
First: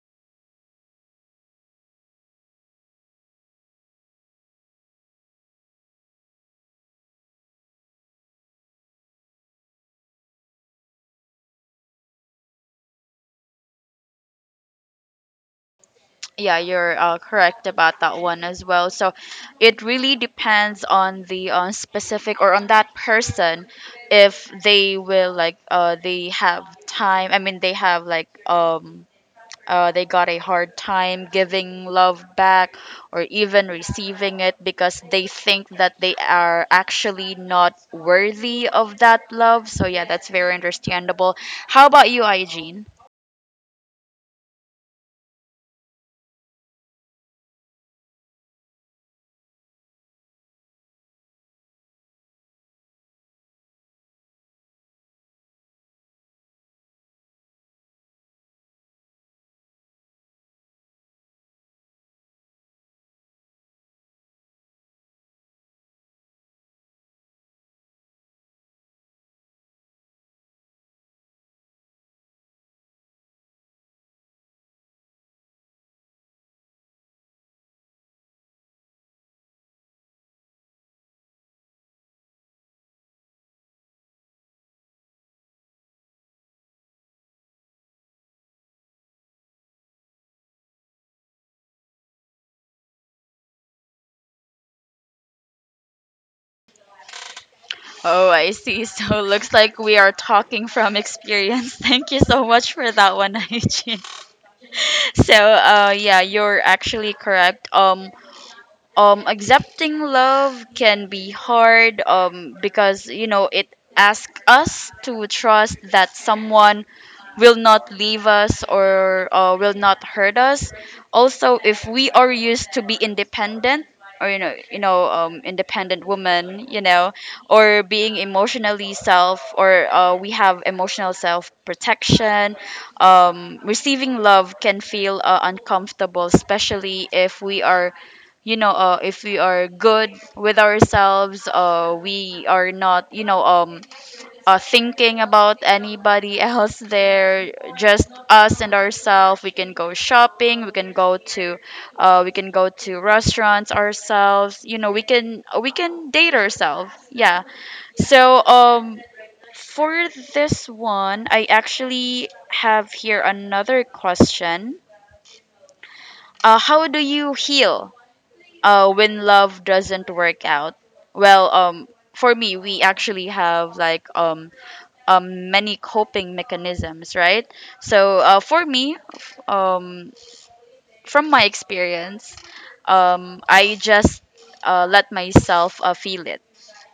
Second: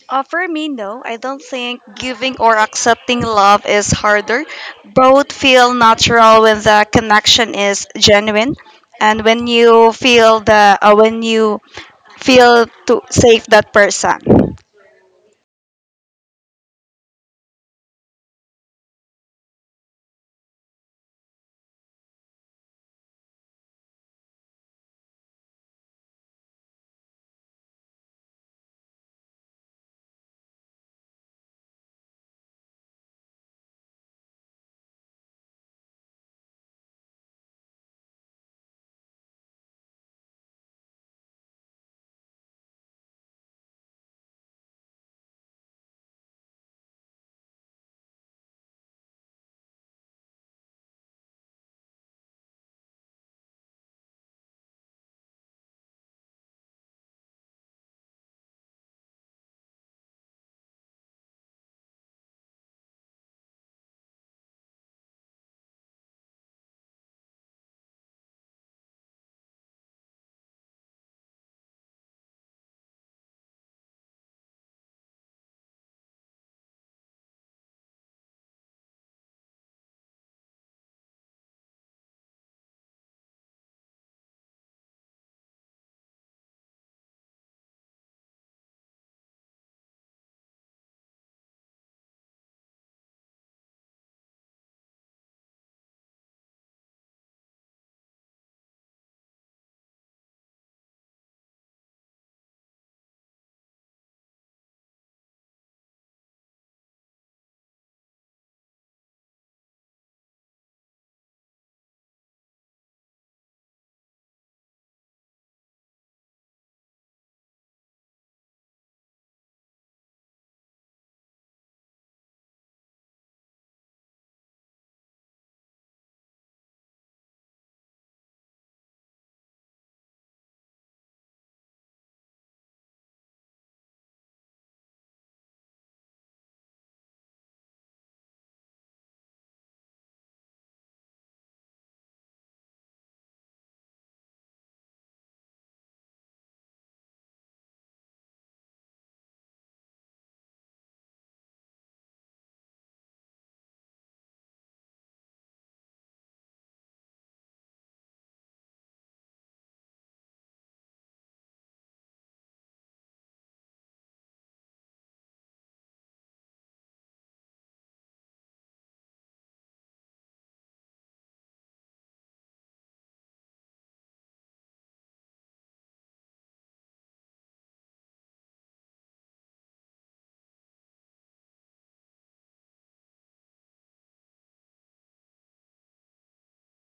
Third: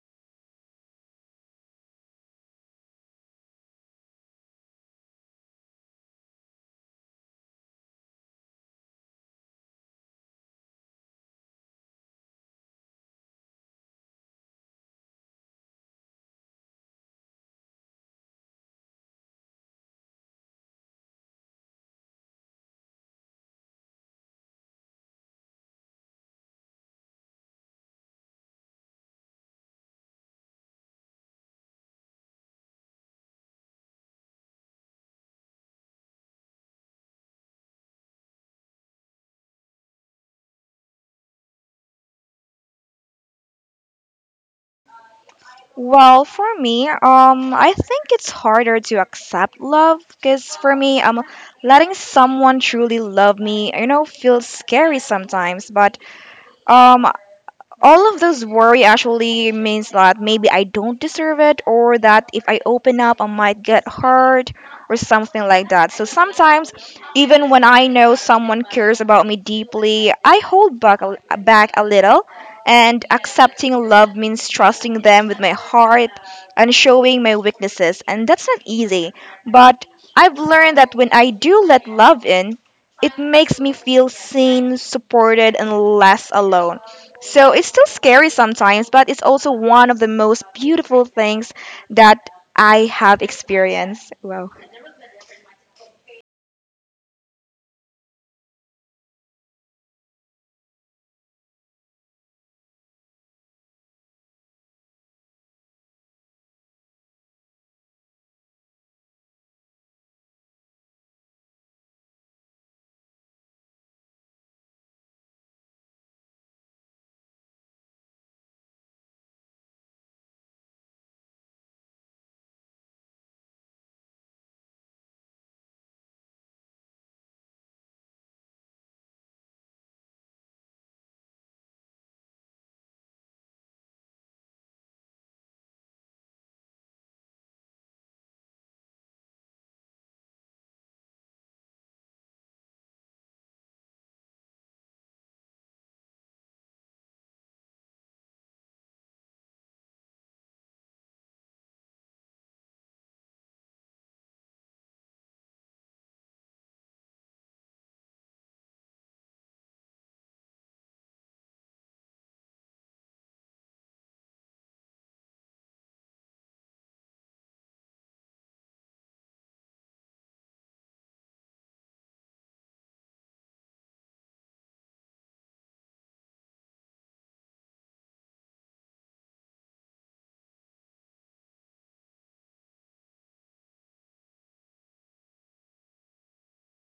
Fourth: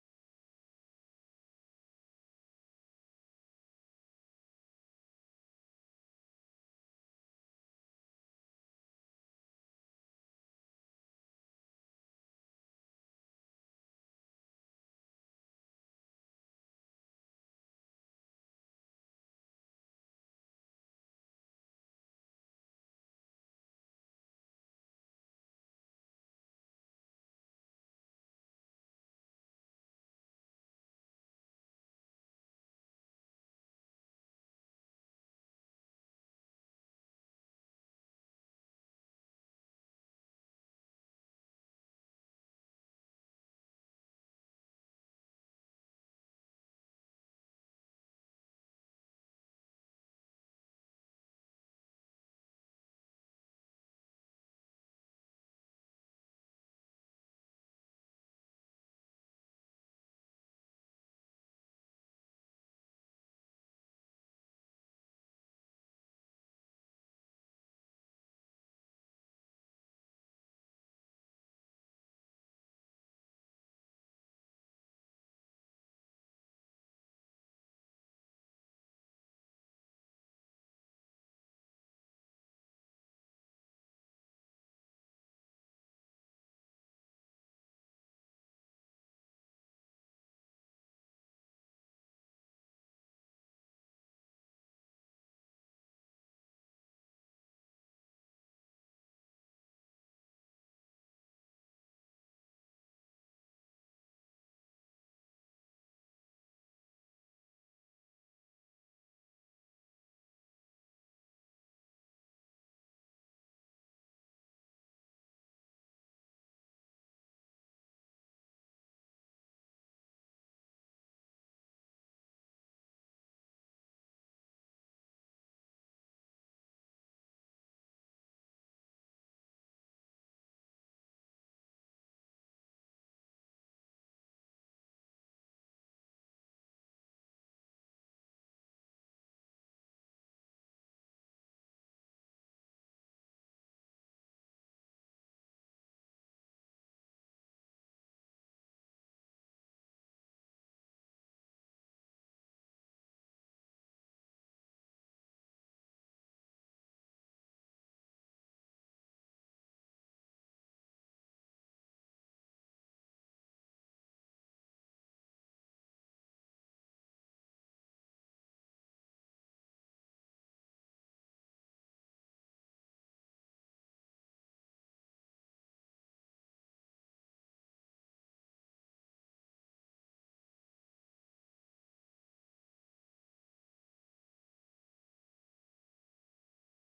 S3: For me, no. I don't think giving or accepting love is harder. Both feel natural when the connection is genuine, and when you feel the when you feel to save that person.
S1: Yeah, you're correct about that one as well. So it really depends on the specific or on that person if they will they have time. I mean, they have like they got a hard time giving love back or even receiving it because they think that they are actually not worthy of that love. So, yeah, that's very understandable. How about you, Eugene?
S2: Well, for me, I think it's harder to accept love because for me, letting someone truly love me, you know, feels scary sometimes. But um, all of this worry actually means that maybe I don't deserve it, or that if I open up, I might get hurt, or something like that. So sometimes, even when I know someone cares about me deeply, I hold back a little. And accepting love means trusting them with my heart and showing my weaknesses. And that's not easy. But I've learned that when I do let love in, it makes me feel seen, supported, and less alone. So it's still scary sometimes, but it's also one of the most beautiful things that I have experienced. Wow. [laughs]
S1: Oh, I see. So, [laughs] looks like we are talking from experience. [laughs] Thank you so much for that one, [laughs] Eugene. So, yeah, you're actually correct. Um, accepting love can be hard because it asks us to trust that someone will not leave us or will not hurt us. Also, if we are used to be independent or independent woman, or being emotionally self or we have emotional self protection, receiving love can feel uncomfortable, especially if we are if we are good with ourselves, we are not, thinking about anybody else there, just us and ourselves. We can go shopping. We can go we can go to restaurants ourselves. You know, we can date ourselves. Yeah. So for this one, I actually have here another question. How do you heal when love doesn't work out? Well, for me, we actually have like many coping mechanisms, right? So for me, from my experience, I just let myself feel it.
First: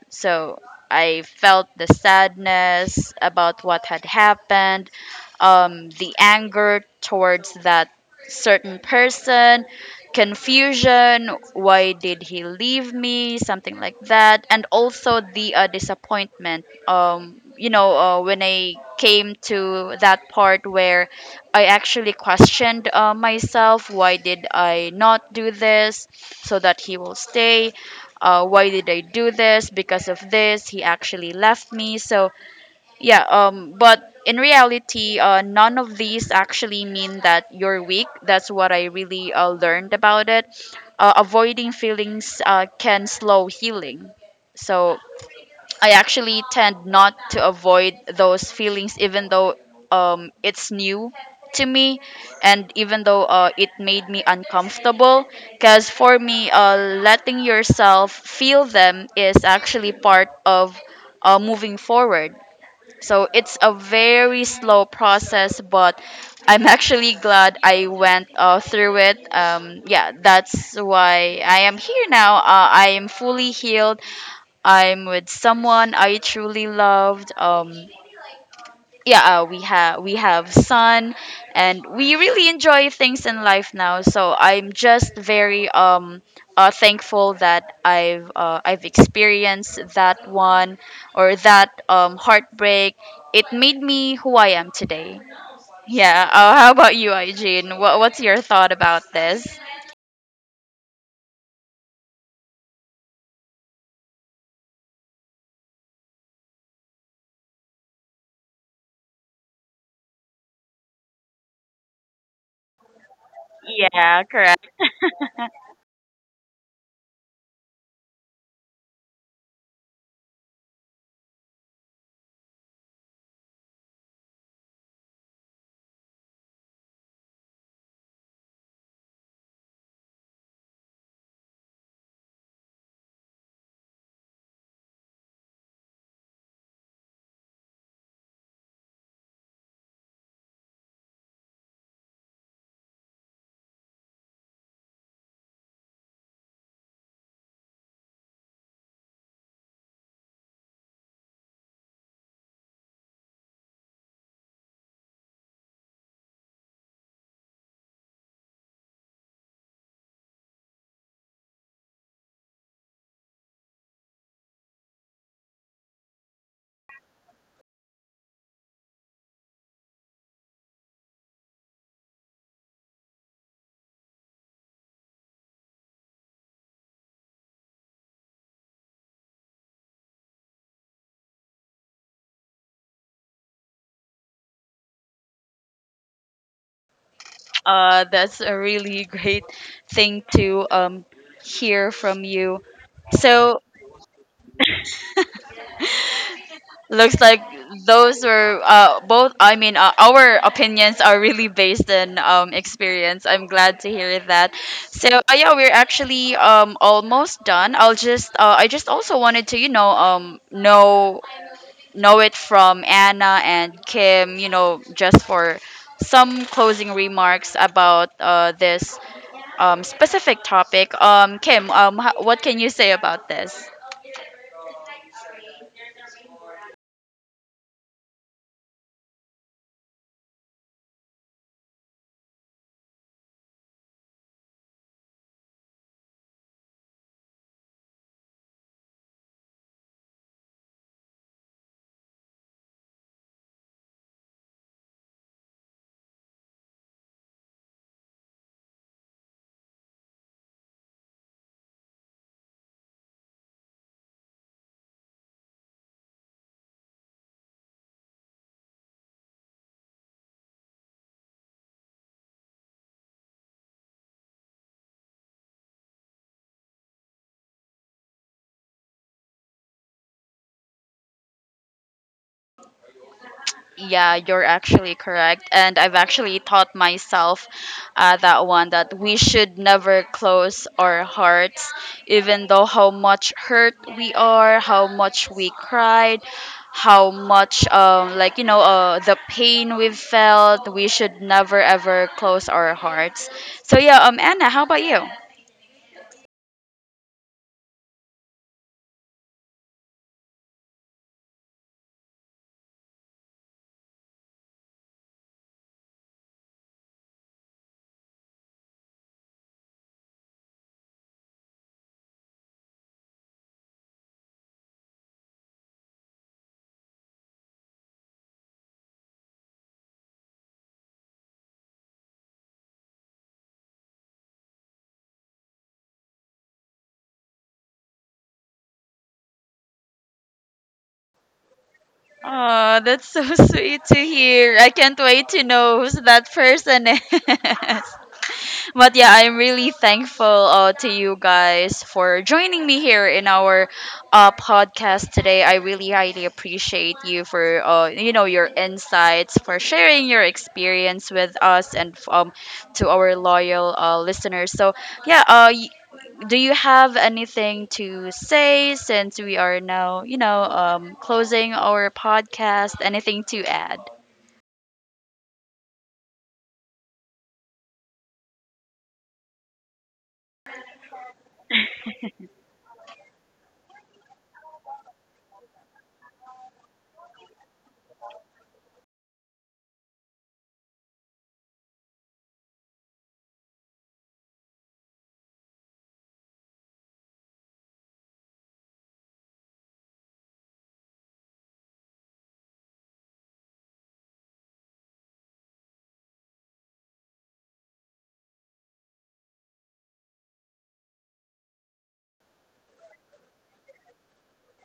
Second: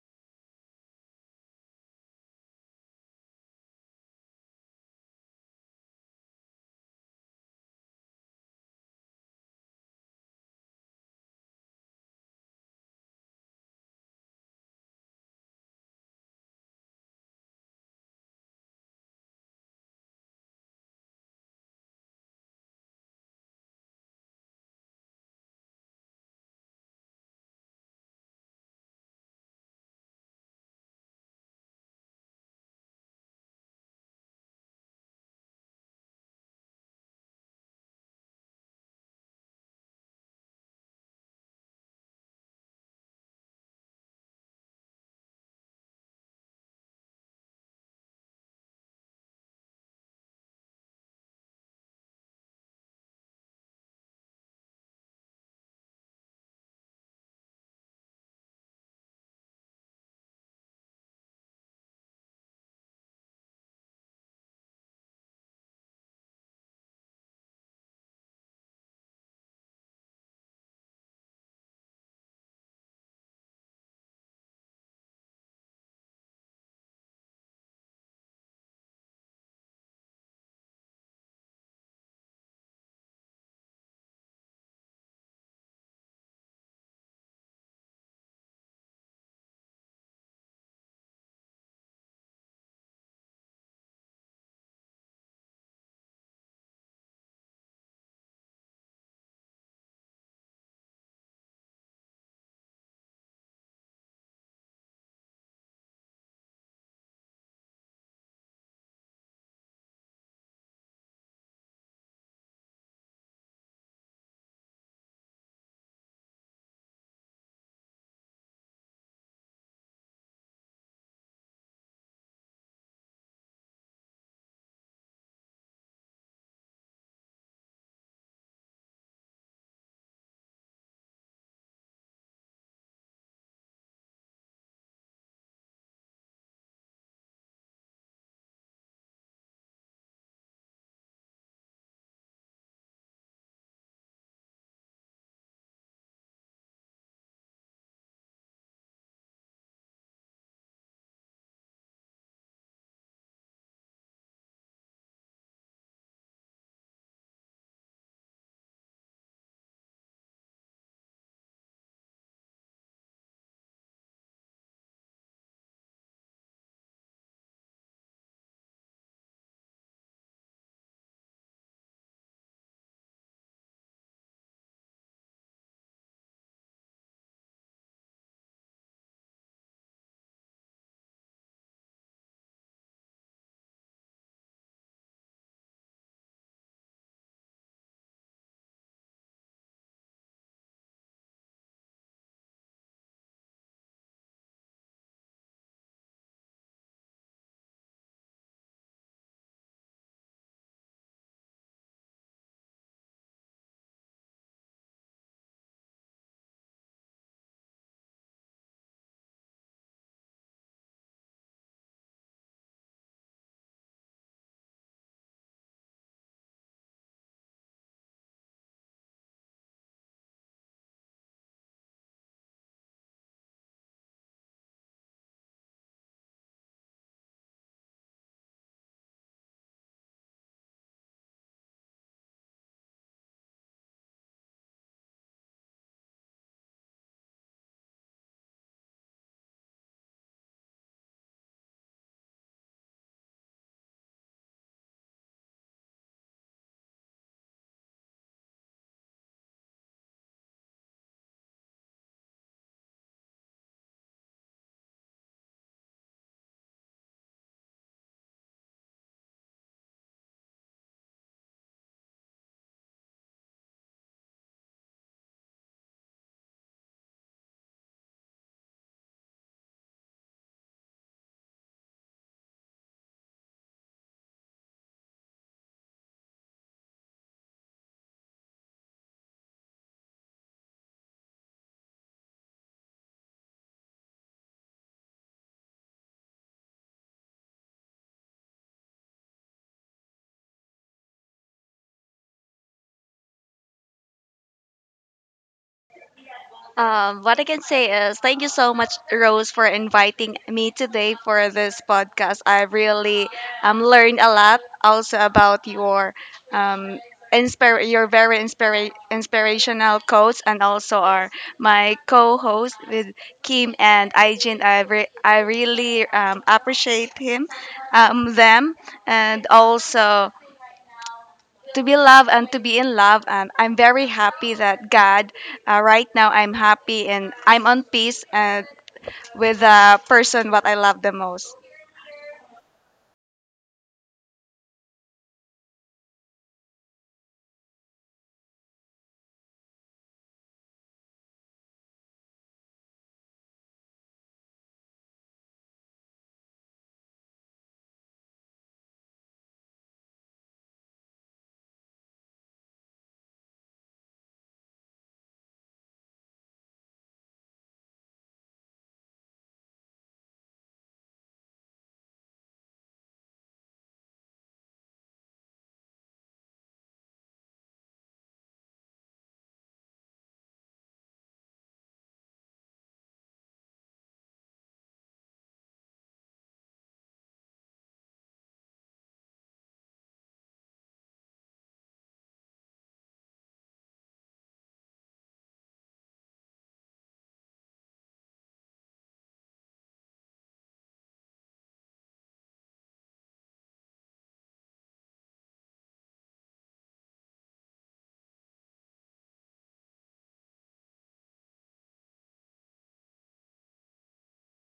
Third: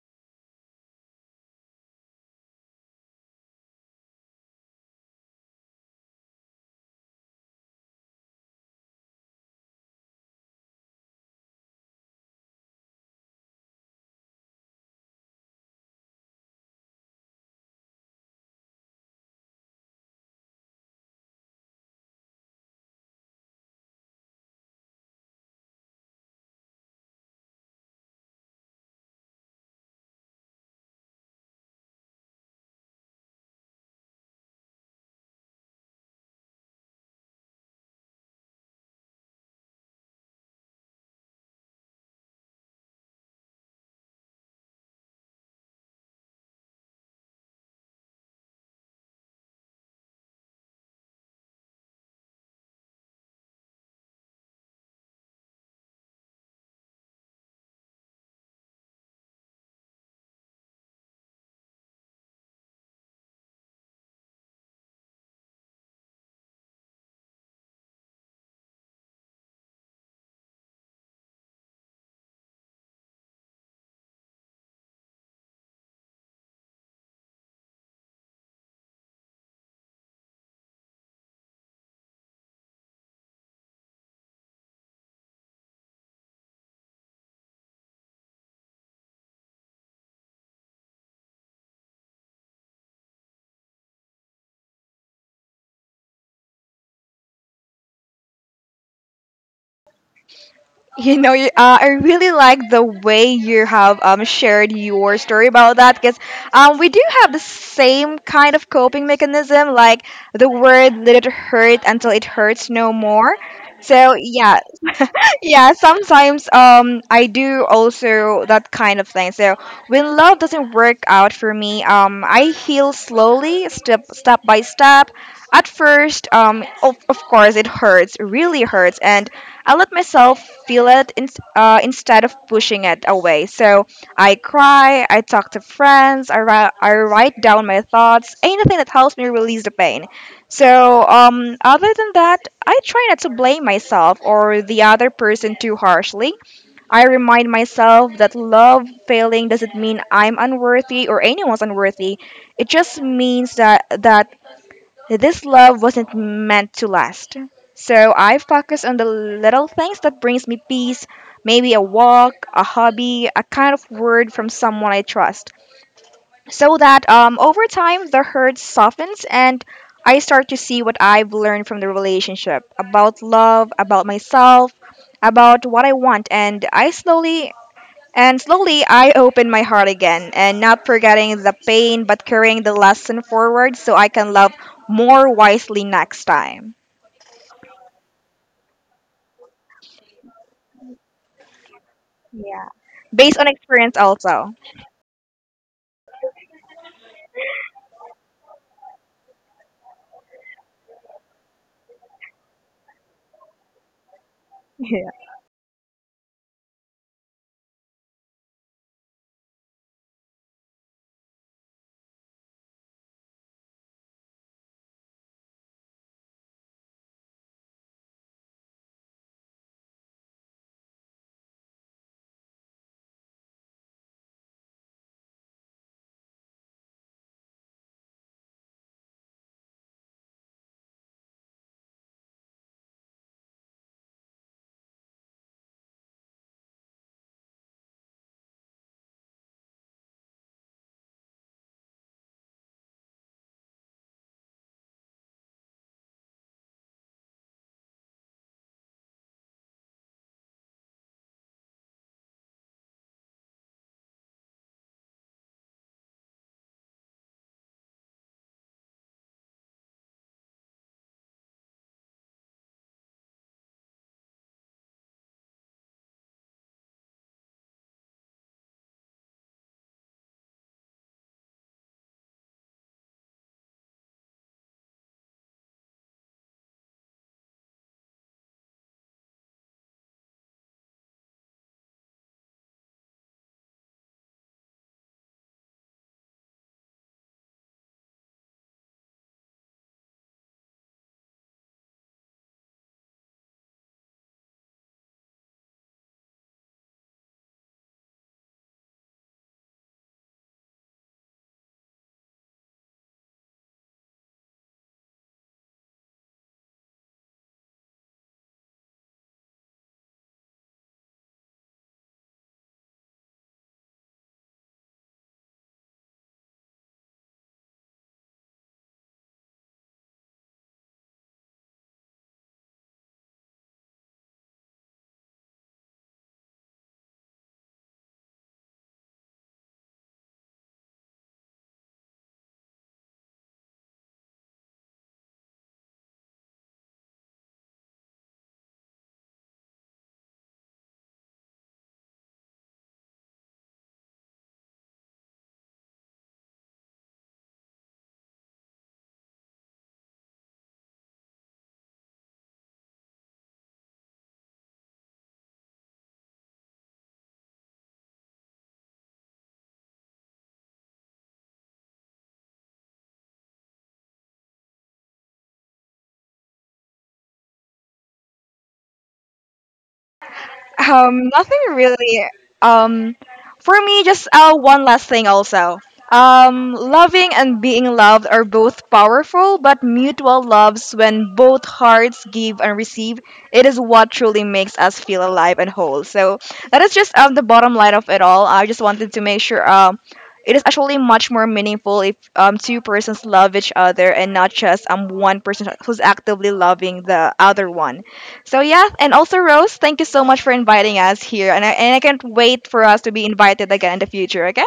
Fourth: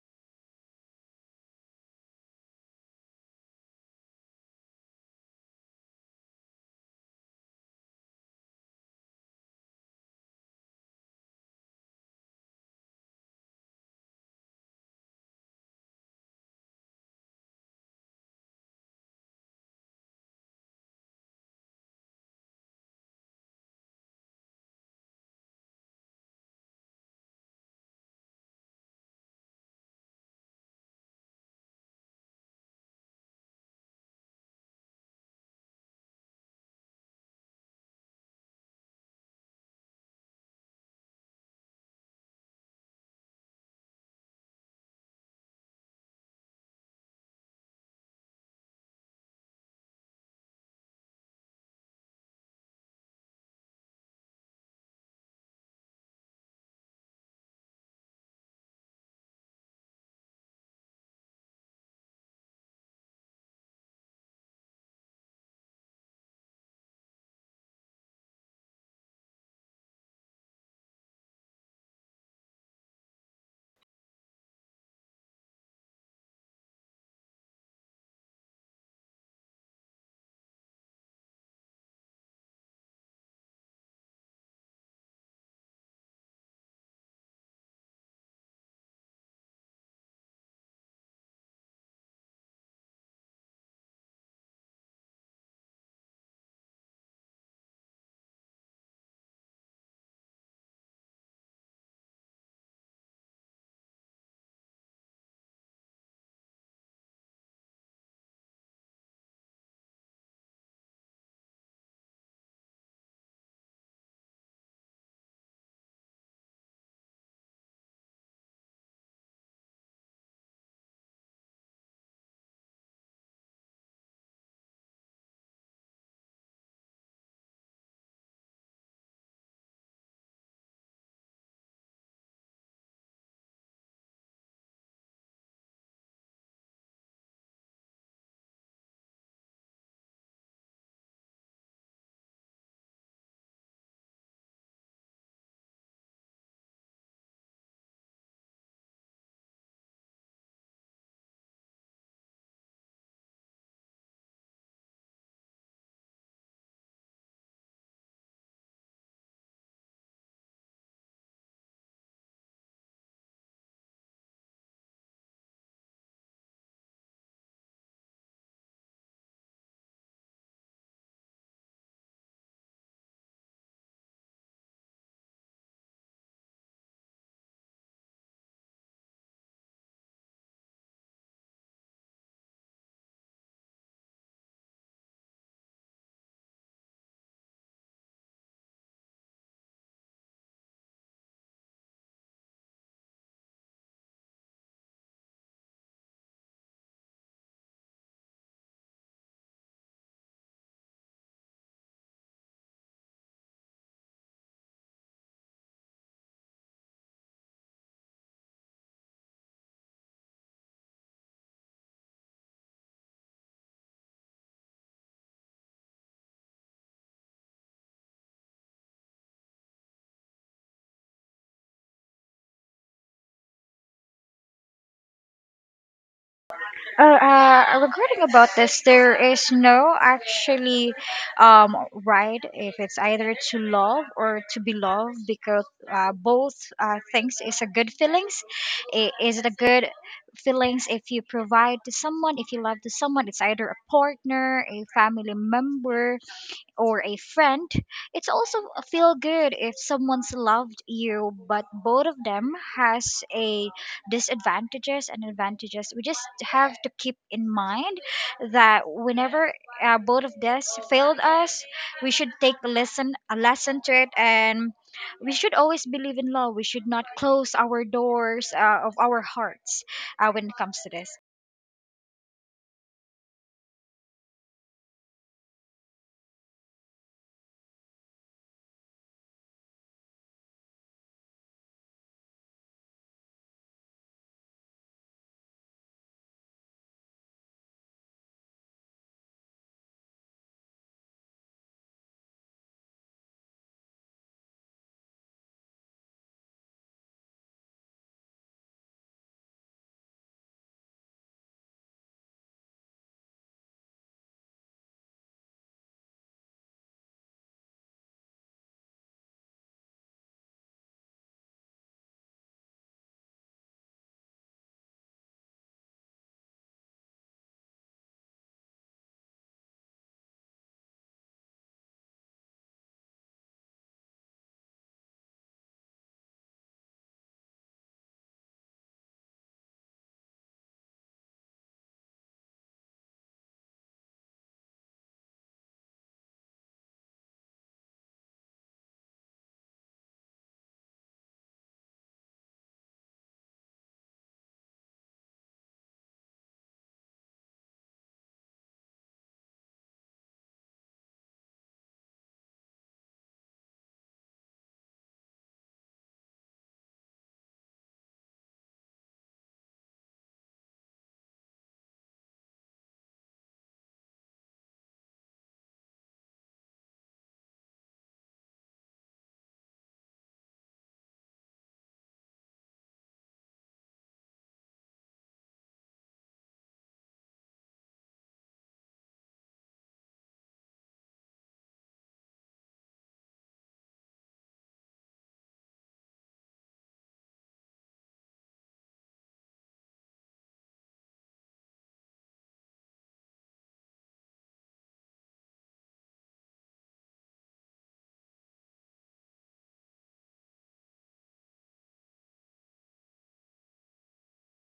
S1: So I felt the sadness about what had happened, the anger towards that certain person, confusion, why did he leave me, something like that, and also the disappointment. You know, when I came to that part where I actually questioned myself, why did I not do this so that he will stay? Why did I do this? Because of this, he actually left me. So yeah, but in reality, none of these actually mean that you're weak. That's what I really learned about it. Avoiding feelings can slow healing. So I actually tend not to avoid those feelings, even though, it's new to me, and even though it made me uncomfortable. Because for me, letting yourself feel them is actually part of moving forward. So it's a very slow process, but I'm actually glad I went through it. Yeah, that's why I am here now. I am fully healed. I'm with someone I truly loved. Yeah, we have son, and we really enjoy things in life now. So I'm just very thankful that I've experienced that one or that heartbreak. It made me who I am today. Yeah. How about you, Eugene? What's your thought about this?
S2: You know, I really like the way you have shared your story about that because we do have the same kind of coping mechanism, like the word "let it hurt until it hurts no more." So
S1: Yeah.
S2: yeah,
S1: Correct.
S2: yeah, sometimes I do also that kind of thing. So when love doesn't work out for me, I heal slowly, step by step. At first, of course it hurts, really hurts, and I let myself feel it in, instead of pushing it away. So I cry, I talk to friends, I write down my thoughts, anything that helps me release the pain. So, other than that, I try not to blame myself or the other person too harshly. I remind myself that love failing doesn't mean I'm unworthy or anyone's unworthy. It just means that this love wasn't meant to last. So I focus on the little things that brings me peace, maybe a walk, a hobby, a kind of word from someone I trust, so that over time the hurt softens and I start to see what I've learned from the relationship about love, about myself, about what I want, and I slowly and slowly I open my heart again, and not forgetting the pain but carrying the lesson forward so I can love more wisely next time.
S1: That's a really great thing to hear from you.
S2: Based on
S1: So
S2: experience also.
S1: looks like those were both. I mean, our opinions are really based on experience. I'm glad to hear that. So yeah, we're actually almost done. I just also wanted to, know it from Anna and Kim, you know, just for some closing remarks about this specific topic. Kim, what can you say about this?
S4: Regarding about this, there is no actually right if it's either to love or to be loved, because both things is a good feelings. I is it a good feelings if you provide to someone, if you love to someone? It's either a partner, a family member, or a friend, it's also a feel good if someone's loved you, but both of them has a disadvantages and advantages. We just have to keep in mind that whenever both of this failed us, we should take a lesson to it, and we should always believe in love. We should not close our doors of our hearts when it comes to this.
S1: Yeah, you're actually correct. And I've actually taught myself that one, that we should never close our hearts, even though how much hurt we are, how much we cried, how much, like, you know, the pain we've felt. We should never ever close our hearts. So, yeah, Anna, how about you?
S3: What I can say is thank you so much, Rose, for inviting me today for this podcast. I really learned a lot also about your um, inspire your very inspirational quotes and also our my co-host with Kim and Aijin. I really appreciate him them and also to be loved and to be in love. And I'm very happy that right now, I'm happy and I'm on peace with the person what I love the most.
S1: Oh, that's so [laughs] sweet to hear. I can't wait to know who's that person is. [laughs] [laughs] But yeah, I'm really thankful to you guys for joining me here in our podcast today. I really highly appreciate you for you know, your insights, for sharing your experience with us, and to our loyal listeners. So yeah, do you have anything to say, since we are now, closing our podcast? Anything to add?
S2: Nothing really. Um, for me, just one last thing also. Loving and being loved are both powerful, but mutual loves, when both hearts give and receive, it is what truly makes us feel alive and whole. So that is just the bottom line of it all. I just wanted to make sure it is actually much more meaningful if two persons love each other and not just one person who's actively loving the other one. So yeah, and also Rose, thank you so much for inviting us here, and I can't wait for us to be invited again in the future. Okay.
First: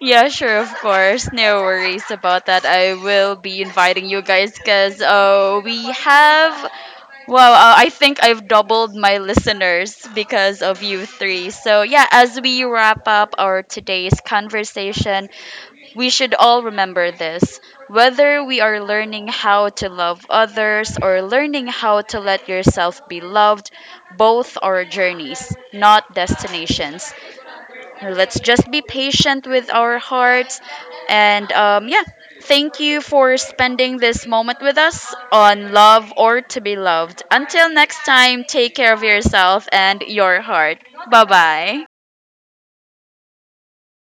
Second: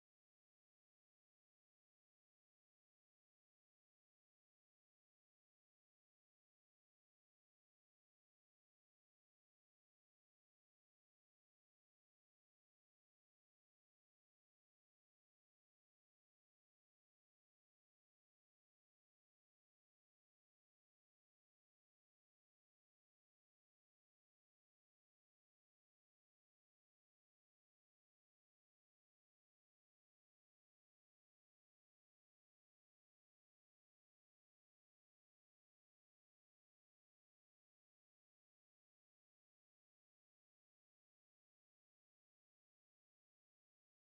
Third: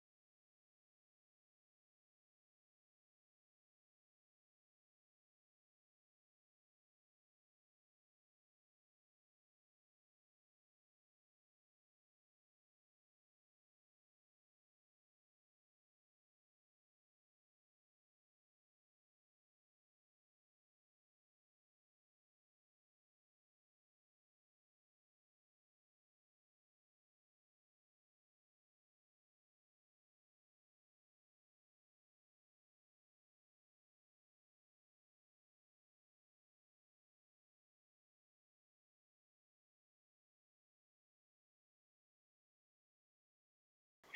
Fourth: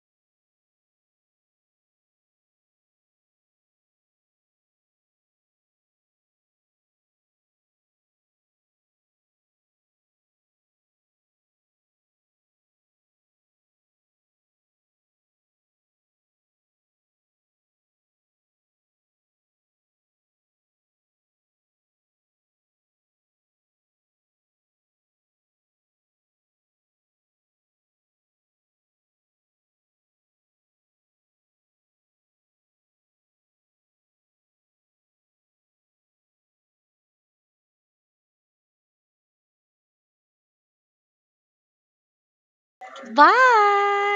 S1: Yeah, sure, of course. No worries about that. I will be inviting you guys because we have. Well, I think I've doubled my listeners because of you three. So, yeah, as we wrap up our today's conversation, we should all remember this. Whether we are learning how to love others or learning how to let yourself be loved, both are journeys, not destinations. Let's just be patient with our hearts, and yeah, thank you for spending this moment with us on love or to be loved. Until next time, take care of yourself and your heart. Bye bye.
S4: Bye.